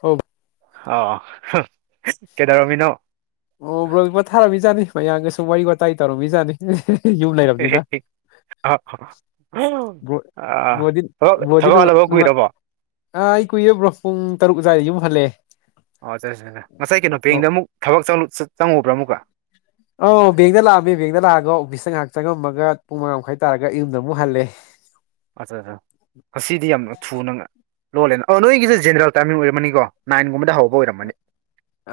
ꯍ ꯑ ꯀꯦꯗꯔꯃꯤꯅꯣ ꯃꯌꯥꯝꯒꯁꯨꯨꯝ ꯋꯥꯔꯤ ꯋꯥꯇꯥꯏ ꯇꯧꯔꯝꯃꯤꯖꯥꯅꯤ [unintelligible] ꯑ ꯕ꯭ꯔꯣ ꯕ꯭ꯔꯣꯗꯤ ꯊꯕ ꯕ꯭ꯔꯣꯗꯤ ꯊꯕꯛ ꯅꯨꯡ ꯍꯥꯜꯂꯕ ꯅꯨꯡꯉꯥꯏ ꯀꯨꯏꯔꯕꯣ ꯑꯥ ꯑꯩ ꯀꯨꯏꯌꯦꯦꯕ꯭ꯔꯣ ꯄꯨꯡ ꯇꯔꯨꯛ ꯆꯥꯏ ꯌꯨꯝ ꯍꯜꯂꯛꯑꯦ ꯑꯣ [unintelligible] ꯉꯁꯥꯏ ꯀꯩꯅꯣ ꯑꯣ ꯄꯦꯡꯗ ꯑꯃꯨꯛ ꯊꯕꯛ ꯆꯪꯉꯨꯕ꯭ꯔꯥ ꯑꯃꯨꯛꯀ ꯑꯣ ꯕꯦꯡꯗ ꯂꯥꯛꯑꯝꯃꯦ ꯕꯦꯡꯗ ꯂꯥꯛꯑꯒ ꯑꯣꯐꯤꯁꯇ ꯉꯥꯏꯍꯥꯛ ꯆꯪꯉꯝꯃꯒ ꯄꯨꯡ ꯃꯉꯥ ꯃꯈꯥꯏ ꯇꯥꯔꯒ ꯌꯨꯝꯗ ꯑꯃꯨꯛ ꯍꯜꯂꯦ ꯑꯠꯆꯥ ꯑꯠꯆꯥ ꯉꯗꯤ ꯌꯥꯝ ꯊꯨꯅ ꯂꯣꯜꯂꯦ ꯅꯣꯏꯒꯤꯁꯦ ꯖꯦꯔꯦꯜ ꯇꯔꯃꯤꯡ ꯑꯣꯏꯝꯅꯤꯀꯣ ꯅꯥꯏꯟꯒꯕꯗ ꯍꯧꯕ ꯑꯣꯏꯔꯝꯃꯅꯤ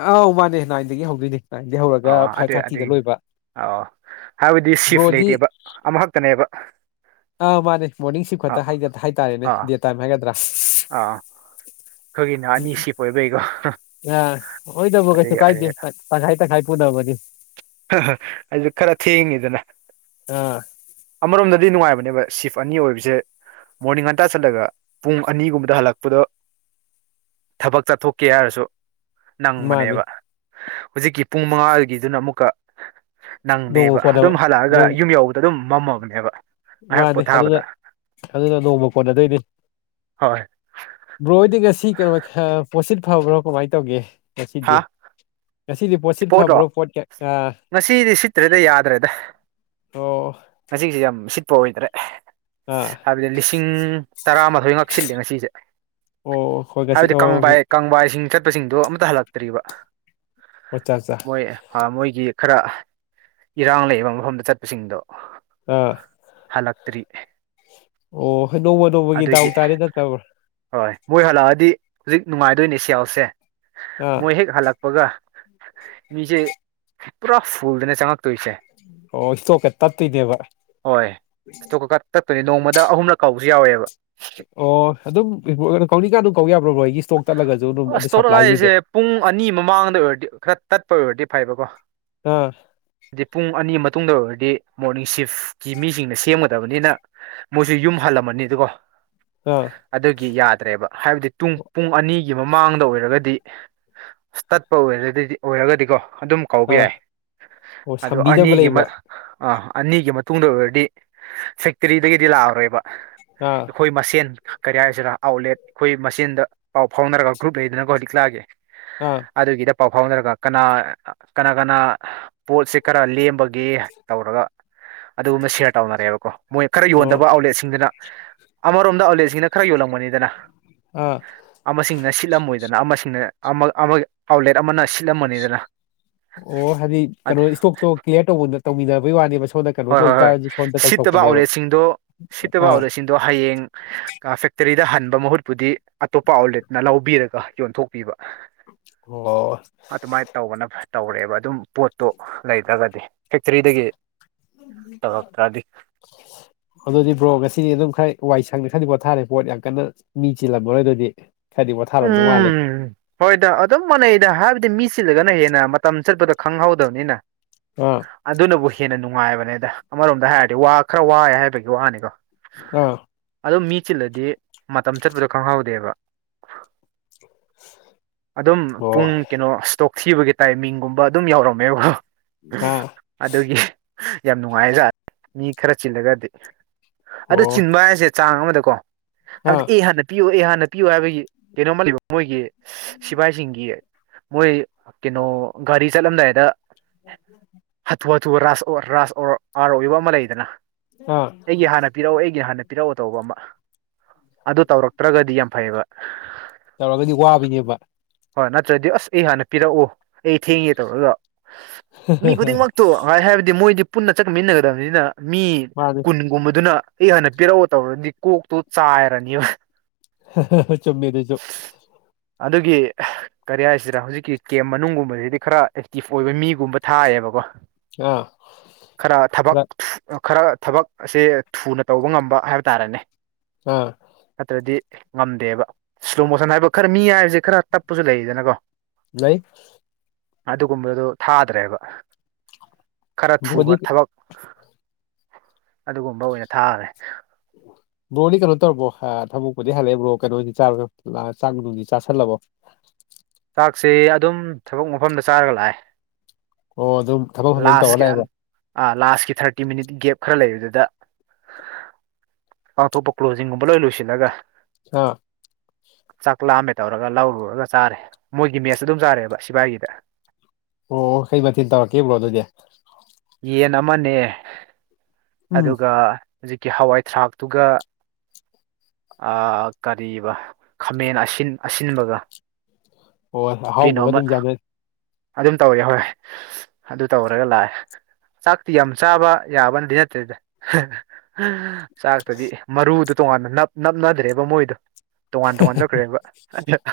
ꯑꯥꯎ ꯃꯥꯅꯦ ꯅꯥꯥꯟꯟꯗꯒꯤ ꯍꯧꯗꯣꯏꯅꯦ ꯅꯥꯏꯟꯗꯒꯤ ꯑ ꯍꯧꯔꯒ ꯐꯥꯏꯚ ꯑꯗ ꯑꯗ ꯊꯥꯔꯇꯤꯗ ꯂꯣꯏꯕ ꯑ ꯍꯥꯏꯕꯗꯤ ꯁꯤꯐ ꯕ꯭ꯔꯣꯗꯤ ꯂꯩꯇꯦꯕ ꯑꯃꯈꯛꯇꯅꯦꯕ ꯑꯥ ꯃꯥꯅꯦ ꯃꯣꯔꯅꯤꯡ ꯁꯤ ꯈꯨꯠꯇ ꯑꯥ ꯍꯥꯏꯇꯥꯔꯦꯅꯦ ꯑꯥ ꯗꯦ ꯇꯥꯏꯝ ꯍꯥꯏꯒꯗ꯭ꯔꯥ ꯑꯥ ꯑꯩꯈꯣꯏꯒꯤꯅ ꯎ ꯑꯅꯤ ꯁꯤꯞ ꯑꯣꯏꯕꯩꯀꯣ ꯑ ꯑꯣꯏꯣꯏꯗꯕꯣ ꯑꯗꯩ ꯀꯩꯁꯨ ꯀꯥꯏꯗꯦꯥꯏꯥꯏ ꯄꯨꯗꯕꯗꯤ ꯑꯩꯁꯨ ꯈꯔ ꯊꯦꯡꯉꯤꯗꯅ ꯑꯥ ꯑꯃꯔꯣꯝꯗꯗꯤ ꯅꯨꯡꯉꯥꯏꯕꯅꯤ ꯕ ꯁꯤꯐ ꯑꯅꯤ ꯑꯣꯏꯕꯁꯦ ꯃꯣꯔꯅꯤꯡ ꯉꯟꯇꯥ ꯆꯠꯂꯒ ꯄꯨꯡ ꯑꯅꯤꯒꯨꯝꯕꯗ ꯍꯜꯂꯛꯄꯗꯣ ꯊꯕꯛ ꯆꯠꯊꯣꯛꯀꯦ ꯍꯥꯏꯔꯁꯨ ꯃꯥꯅꯤ ꯅꯪꯕꯅꯦꯕ ꯍꯧꯖꯤꯛꯀꯤ ꯄꯨꯡ ꯃꯉꯥꯒꯤꯗꯨꯅ ꯑꯃꯨꯛꯀ ꯅꯣꯡꯃ ꯅꯪꯗꯦꯕ ꯀꯣꯟꯅꯕ ꯑꯗꯨꯝ ꯍꯜꯂꯛꯑꯒ ꯅꯣꯡ ꯌꯨꯝ ꯌꯧꯕꯗ ꯑꯗꯨꯝ ꯃꯝꯃꯕꯅꯦꯕ ꯉꯥꯏꯍꯥꯛ ꯃꯥꯅꯦ ꯑꯗꯨꯅ ꯄꯣꯊꯥꯕꯗ ꯑꯗꯨꯅ ꯅꯣꯡꯃ ꯀꯣꯟꯅꯗꯣꯏꯅꯤ ꯍꯣꯏ ꯕ꯭ꯔꯣ ꯑꯣꯏꯗꯤ ꯉꯁꯤ ꯀꯩꯅꯣ ꯄꯣꯠꯁꯤꯠ ꯐꯕ꯭ꯔꯣ ꯀꯃꯥꯏꯅ ꯇꯧꯒꯦ ꯆꯁꯤꯗꯤꯦ ꯆꯁꯤꯗꯤ ꯄꯣꯠꯂꯣ ꯉꯁꯤꯗꯤ ꯁꯤꯠꯇ꯭ꯔꯦꯗ ꯌꯥꯗ꯭ꯔꯦꯗ ꯑꯣ ꯉꯁꯤꯁ ꯌꯥꯝ ꯁꯤꯠꯄ ꯑꯣꯏꯗ꯭ꯔꯦ ꯑꯥ ꯍꯥꯏꯕꯗꯤ ꯂꯤꯁꯤꯡ ꯇꯔꯥꯃꯥꯊꯣꯏ ꯉꯛꯁꯤꯜꯂꯦ ꯉꯁꯤꯁꯦ ꯑꯣ ꯍꯣꯏ ꯉꯁꯤ ꯑꯣ ꯍꯥꯏꯕꯗꯤꯕꯥꯏ ꯀꯪꯕꯥꯏꯁꯤꯡ ꯆꯠꯄꯁꯤꯡꯗꯣ ꯑꯃꯝꯇ ꯍꯜꯂꯛꯇ꯭ꯔꯤꯕ ꯑꯣꯆꯥ ꯑꯠꯆꯥ ꯃꯣꯏ ꯃꯣꯏꯒꯤ ꯈꯔ ꯏꯔꯥꯡ ꯂꯩꯌꯦꯕ ꯃꯐꯝꯗ ꯆꯠꯄꯁꯤꯡꯗꯣ ꯑꯥ ꯇ꯭ꯔꯤ ꯑꯣ ꯅꯣꯡꯃ ꯅꯣꯡꯃꯒꯤ ꯗꯥꯎ ꯇꯥꯔꯦ ꯅꯠꯇꯕ꯭ꯔꯥ ꯍꯣꯏ ꯃꯣꯏ ꯍꯜꯂꯛꯑꯗꯤ ꯍꯧꯖꯤꯛ ꯅꯨꯡꯉꯥꯏꯗꯣꯏꯅꯦ ꯁꯤꯌꯥꯦꯜꯁꯦ ꯑꯥ ꯃꯣꯏ ꯍꯦꯛ ꯍꯜꯂꯛꯄꯒ ꯃꯤꯆꯦ ꯄꯨꯔꯥ ꯐꯨꯜꯗꯅ ꯆꯪꯉ ꯑꯣ ꯏꯁꯇꯣꯛꯀ ꯇꯠꯇꯣꯏꯅꯦꯕ ꯍ ꯗ ꯑꯍꯨꯝꯂꯛ ꯀꯥꯎꯁꯨ ꯌꯥꯎꯋꯦꯕ ꯑꯣ ꯑꯗꯨꯝ ꯀꯧꯅꯤꯀꯥ ꯑꯗꯨꯝ ꯀꯧ ꯌꯥꯕ꯭ꯔꯣꯕ꯭ꯔꯣ ꯑꯩꯒꯤ ꯏꯁꯇꯣꯛ ꯇꯠꯂꯒꯁꯨ ꯑꯗꯨꯝ ꯑꯗꯨ ꯑꯁꯇꯣꯠ ꯑ ꯍꯥꯏ ꯁꯄ꯭ꯂꯥꯏꯒꯤꯗꯤ ꯍꯥꯏꯁꯦ ꯄꯨꯡ ꯑꯅꯤ ꯃꯃꯥꯡꯗ ꯑꯣꯏꯔꯗꯤ ꯠ ꯇꯠꯄ ꯑꯣꯏꯔꯗꯤ ꯐꯩꯕꯀꯣ ꯑꯥ ꯍꯥꯏꯗꯤ ꯄꯨꯡ ꯑꯅꯤ ꯃꯇꯨꯡꯗ ꯑꯣꯏꯔꯗꯤ ꯃꯣꯔꯅꯤꯡ ꯁꯤꯐ ꯀ ꯃꯤꯁꯤꯡꯅ ꯁꯦꯝꯒꯗꯕꯅꯤꯅ ꯃꯣꯏꯁꯨ ꯌꯨꯝ ꯍꯜꯂꯝꯃꯅꯤ ꯑꯗꯨꯀꯣ ꯑꯥ ꯑꯗꯨꯒꯤ ꯌꯥꯗ꯭ꯔꯦꯕ ꯍꯥꯏꯕꯗꯤ ꯇꯨꯡ ꯄꯨꯡ ꯑꯅꯤꯒꯤ ꯃꯃꯥꯡꯗ ꯑꯣꯏꯔꯒꯗꯤ ꯑꯁ ꯇꯠꯄ ꯑꯣꯏꯔꯒꯗꯤ ꯑꯣꯏꯔꯒꯗꯤꯀꯣ ꯑꯗꯨꯝ ꯀꯧꯕ ꯑꯥ ꯌꯥꯏ ꯑꯣ ꯁꯝꯕꯤꯅꯕ ꯑꯅꯤꯒꯤ ꯂꯩꯕ ꯑꯥ ꯑꯅꯤꯒꯤ ꯃꯇꯨꯡꯗ ꯑꯣꯏꯔꯗꯤ ꯐꯦꯛꯇꯔꯤꯗꯒꯤꯗꯤ ꯂꯥꯛꯑꯔꯣꯏꯕ ꯑꯥ ꯑꯩꯈꯣꯏ ꯃꯁꯦꯟ ꯀꯔꯤ ꯍꯥꯏꯁꯤꯔ ꯑꯥꯎꯠꯂꯦꯠ ꯑꯩꯈꯣꯏ ꯃꯁꯦꯟꯗ ꯄꯥꯎ ꯐꯥꯎꯅꯔꯒ ꯒ꯭ꯔꯨꯞ ꯌꯩꯗꯨꯅꯒ ꯍꯧ ꯂꯤꯛ ꯂꯥꯛꯑꯒꯦ ꯑꯥ ꯑꯗꯨꯒꯤꯗ ꯄꯥꯎ ꯐꯥꯎꯅꯔꯒ ꯀꯅꯥ ꯀꯅꯥ ꯀꯅꯥ ꯄꯣꯠꯁꯤꯦ ꯀꯔ ꯂꯦꯝꯕꯒꯦ ꯇꯧꯔꯒ ꯑꯗꯨꯒꯨꯝꯕ ꯁꯤꯌꯥꯔ ꯇꯧꯅꯔꯦꯕꯀꯣ ꯃꯣꯏ ꯈꯔ ꯑꯣ ꯌꯣꯟꯗꯕ ꯑꯥꯎꯠꯂꯦꯠꯁꯤꯡꯗꯨꯅ ꯑꯃꯔꯣꯝꯗ ꯑꯥꯎꯠꯂꯦꯠꯁꯤꯡꯁꯤꯅ ꯈꯔ ꯌꯣꯜꯂꯝꯕꯅꯤꯗꯅ ꯑꯥ ꯑꯃꯁꯤꯡꯅ ꯁꯤꯠꯂꯝꯃꯣꯏꯗꯅ ꯑꯃꯁꯤꯡꯅ ꯑꯃ ꯑꯥꯎꯠꯂꯦꯠ ꯑꯃꯅ ꯁꯤꯠꯂꯝꯃꯅꯤꯗꯅ ꯑꯣ ꯍꯥꯏꯗꯤ ꯀꯩꯅꯣ ꯏꯁꯇꯣꯛꯇꯣ ꯀ꯭ꯂꯤꯌꯥꯔ ꯇꯧꯃꯤꯟꯅꯕꯒꯤ ꯋꯥꯅꯦ ꯍꯣꯏ ꯍꯣꯏ ꯍꯣꯏ ꯁꯤꯠꯇꯕ ꯑꯥꯎꯠꯂꯦꯠꯁꯤꯡꯗꯣ ꯁꯤꯠꯇꯕ ꯑꯥ ꯑꯥꯎꯠꯂꯦꯠꯁꯤꯡꯗꯣ ꯍꯌꯦꯡ ꯁꯦꯛꯇꯔꯤꯗ ꯍꯟꯕ ꯃꯍꯨꯠꯄꯨꯗꯤ ꯑꯇꯣꯞꯄ ꯑꯥꯎꯠꯂꯦꯠꯅ ꯂꯧꯕꯤꯔꯒ ꯌꯣꯟꯊꯣꯛꯄꯤꯕ ꯑꯣ ꯑꯗꯨꯃꯥꯏꯅ ꯇꯧꯕꯅ ꯇꯧꯔꯦꯕ ꯑꯗꯨꯝ ꯄꯣꯠꯇꯨ ꯂꯩꯗ꯭ꯔꯒꯗꯤ ꯐꯦꯛꯇꯔꯤꯗꯒꯤ ꯇꯧꯔꯛꯇ꯭ꯔꯗꯤ ꯑꯗꯨꯗꯤ ꯕ꯭ꯔꯣ ꯉꯁꯤꯗꯤ ꯑꯗꯨꯝ ꯈꯔ ꯋꯥꯏ ꯁꯪꯅꯤ ꯈꯔꯗꯤ ꯄꯣꯠꯊꯥꯔꯦ ꯄꯣꯠ ꯌꯥꯝ ꯀꯟꯅ ꯃꯤ ꯆꯤꯜꯂꯝꯃꯔꯣꯏ ꯑꯗꯨꯗꯤ ꯈꯔꯗꯤ ꯄꯣꯊꯥꯔꯝꯗꯧ ꯃꯥꯜꯂꯦ ꯎꯝ ꯍꯣꯏꯗ ꯑꯗꯨꯝ ꯃꯅꯩꯗ ꯍꯥꯏꯕꯗꯤ ꯃꯤ ꯁꯤꯠꯂꯒꯅ ꯍꯦꯟꯅ ꯃꯇꯝ ꯆꯠꯄꯗꯣ ꯈꯪꯍꯧꯗꯕꯅꯤꯅ ꯑꯥ ꯑꯗꯨꯅꯕꯨ ꯍꯦꯟꯅ ꯅꯨꯡꯉꯥꯏꯕꯅꯦ ꯗ ꯑꯃꯔꯣꯝꯗ ꯍꯥꯏꯔꯗꯤ ꯋꯥ ꯈꯔ ꯋꯥꯏꯦ ꯍꯥꯏꯕꯒꯤ ꯋꯥꯅꯤꯀꯣ ꯑꯥ ꯑꯗꯨ ꯃꯤ ꯆꯤꯜꯂꯗꯤ ꯃꯇꯝ ꯆꯠꯄꯗꯣ ꯈꯪꯍꯧꯗꯦꯕ ꯑꯗꯨꯝ ꯑꯣ ꯄꯨꯡ ꯀꯩꯅꯣ ꯏꯁꯇꯣꯛ ꯊꯤꯕꯒꯤ ꯇꯥꯏꯃꯤꯡꯒꯨꯝꯕ ꯑꯗꯨꯝ ꯌꯥꯎꯔꯝꯃꯦꯕꯣ ꯑꯥ ꯑꯗꯨꯒꯤ ꯌꯥꯝ ꯅꯨꯡꯉꯥꯏꯖꯥꯠ ꯃꯤ ꯈꯔ ꯆꯤꯜꯂꯒꯗꯤ ꯑꯗꯨ ꯑꯣ ꯆꯤꯟꯕ ꯍꯥꯏꯁꯦ ꯆꯥꯡ ꯑꯃꯗꯀꯣ ꯍꯥꯏꯕꯗꯤ ꯑꯥ ꯑꯦ ꯍꯥꯟꯅ ꯄꯤꯌꯨ ꯑꯦ ꯍꯥꯟꯅ ꯄꯤꯌꯨ ꯍꯥꯏꯕꯒꯤ ꯀꯩꯅꯣꯝꯃꯜꯂꯤꯕ ꯃꯣꯏꯒꯤ ꯁꯤꯐꯥꯏꯁꯤꯡꯒꯤ ꯃꯣꯏ ꯀꯩꯅꯣ ꯒꯥꯔꯤ ꯆꯠꯂꯝꯗꯥꯏꯗ [unintelligible] ꯨ ꯔꯥꯁ ꯔꯥꯁ ꯑꯥꯔ ꯑꯣꯏꯕ ꯑꯃ ꯂꯩꯗꯅ ꯑꯥ ꯑꯩꯒꯤ ꯍꯥꯟꯅ ꯄꯤꯔꯛꯎ ꯑꯩꯒꯤ ꯍꯥꯟꯅ ꯄꯤꯔꯛꯎ ꯇꯧꯕ ꯑꯃ ꯑꯗꯨ ꯇꯧꯔꯛꯇ꯭ꯔꯒꯗꯤ ꯌꯥꯝ ꯐꯩꯌꯦꯕ ꯇꯧꯔꯒꯗꯤ ꯋꯥꯕꯤꯅꯦꯕ ꯍꯣꯏ ꯅꯠꯇ꯭ꯔꯗꯤ ꯑꯁ ꯑꯩ ꯍꯥꯟꯅ ꯄꯤꯔꯛꯑꯣ ꯑꯩ ꯊꯦꯡꯉꯦ ꯇꯧꯕ ꯑꯗꯣ ꯃꯤ ꯈꯨꯗꯤꯡꯃꯛꯇꯣ ꯉꯥꯏ ꯍꯥꯏꯕꯗꯤ ꯃꯣꯏꯗꯤ ꯄꯨꯟꯅ ꯆꯠꯃꯤꯟꯅꯒꯗꯕꯅꯤꯅ ꯃꯤ ꯃꯥꯅꯦ ꯀꯨꯟꯒꯨꯝꯕꯗꯨꯅ ꯑꯩ ꯍꯥꯟꯅ ꯄꯤꯔꯛꯎ ꯇꯧꯔꯗꯤ ꯀꯣꯛꯇꯨ ꯆꯥꯏꯔꯅꯤꯕ ꯆꯨꯝꯃꯤꯗꯁꯨ ꯑꯗꯨꯒꯤ ꯀꯔꯤ ꯍꯥꯏꯁꯤꯔ ꯍꯧꯖꯤꯛꯀꯤ ꯀꯦꯝ ꯃꯅꯨꯡꯒꯨꯝꯕꯁꯤꯗꯤ ꯈꯔ ꯑꯦꯛꯇꯤꯞ ꯑꯣꯏꯕ ꯃꯤꯒꯨꯝꯕ ꯊꯥꯏꯌꯦꯕꯀꯣ ꯑꯥ ꯈꯔ ꯊꯕꯛ ꯈꯔ ꯊꯕꯛ ꯑꯁꯦ ꯊꯨꯅ ꯇꯧꯕ ꯉꯝꯕ ꯍꯥꯏꯕ ꯇꯥꯔꯦꯅꯦ ꯑꯥ ꯅꯠꯇ꯭ꯔꯗꯤ ꯉꯝꯗꯦꯕ ꯏꯁ꯭ꯂꯣ ꯃꯣꯁꯟ ꯍꯥꯏꯕ ꯈꯔ ꯃꯤ ꯍꯥꯏꯕꯁꯦ ꯈꯔ ꯇꯞꯄꯁꯨ ꯂꯩꯔꯤꯗꯅꯀꯣ ꯅ ꯑꯗꯨꯒꯨꯝꯕꯗꯨꯣ ꯊꯥꯗ꯭ꯔꯦꯕ ꯈꯔ ꯊꯨꯕ ꯕ꯭ꯔꯣꯗꯤ ꯊꯕꯛ ꯑꯗꯨꯒꯨꯝꯕ ꯑꯣꯏꯅ ꯊꯥꯈꯔꯦ ꯕ꯭ꯔꯣꯗꯤ ꯀꯩꯅꯣ ꯇꯧꯔꯕꯣ ꯊꯕꯛꯄꯨꯗꯤ ꯍꯜꯂꯛꯑꯦ ꯕ꯭ꯔꯣ ꯀꯩꯅꯣꯅꯤ ꯆꯥꯔ ꯆꯥꯛ ꯅꯨꯡꯗꯤ ꯆꯥꯥꯁꯜꯂꯕꯣ [inaudible] ꯄꯥꯛꯁꯤ ꯑꯗꯨꯝ ꯊꯕꯛ ꯃꯐꯝꯗ ꯆꯥꯔꯒ ꯂꯥꯛꯑꯦ ꯑꯣ ꯑꯗꯨꯝ ꯊꯕꯛ ꯃꯐꯝꯗ ꯑꯗꯨꯝ ꯇꯧꯔ ꯂꯥꯁ ꯂꯥꯛꯑꯦꯕ ꯑ ꯂꯥꯁꯀꯤ ꯊꯔꯇꯤ ꯃꯤꯅꯤꯠ ꯈꯔ ꯂꯩꯕꯗꯨꯗ ꯄꯥꯡꯊꯣꯛꯄ ꯀ꯭ꯂꯣꯖꯤꯡꯒꯨꯝꯕ ꯂꯣꯏ ꯂꯣꯏꯁꯤꯜꯂꯒ ꯑꯥ ꯆꯥꯛ ꯂꯥꯑꯝꯃꯦ ꯇꯧꯔꯒ ꯂꯧꯔꯨꯔꯒ ꯆꯥꯔꯦ ꯃꯣꯏꯒꯤ ꯃꯦꯠꯁ ꯑꯗꯨꯝ ꯆꯥꯔꯦꯕ ꯁꯤꯕꯥꯥꯏꯒꯤꯗ ꯑꯣ ꯀꯩ ꯃꯊꯤꯟ ꯇꯧꯔꯛꯀꯦꯕ꯭ꯔꯣ ꯑꯗꯨꯗꯤ ꯌꯦꯟ ꯑꯃꯅꯦ ꯎꯝ ꯑꯗꯨꯒ ꯍꯧꯖꯤꯛꯀꯤ ꯍꯋꯥꯏ ꯊꯔꯥꯛꯇꯨꯒ ꯀꯔꯤꯕ ꯈꯥꯃꯦꯟ ꯑꯁꯤ ꯑꯁꯤꯟꯕꯒ ꯍ ꯑꯍꯥꯎꯕꯒ ꯀꯩꯅꯣꯝꯃ ꯑꯗꯨꯝ ꯌꯥꯅ ꯑꯗꯨꯝ ꯇꯧꯋꯦ ꯍꯣꯏꯣꯏ ꯑꯗꯨ ꯇꯧꯔꯒ ꯂꯥꯛꯑꯦ ꯆꯥꯛꯇꯤ ꯌꯥꯝ ꯆꯥꯕ ꯌꯥꯕꯅꯗꯤ ꯅꯠꯇ꯭ꯔꯦꯗ ꯆꯥꯛꯇꯗꯤ ꯃꯔꯨꯗꯣ ꯇꯣꯉꯥꯟꯅꯞ ꯅꯞꯅꯗ꯭ꯔꯦꯕ ꯃꯣꯏꯗꯣ ꯇꯣꯉꯥꯟ ꯇꯣꯉꯥꯟ ꯆꯠꯈ꯭ꯔꯦꯕ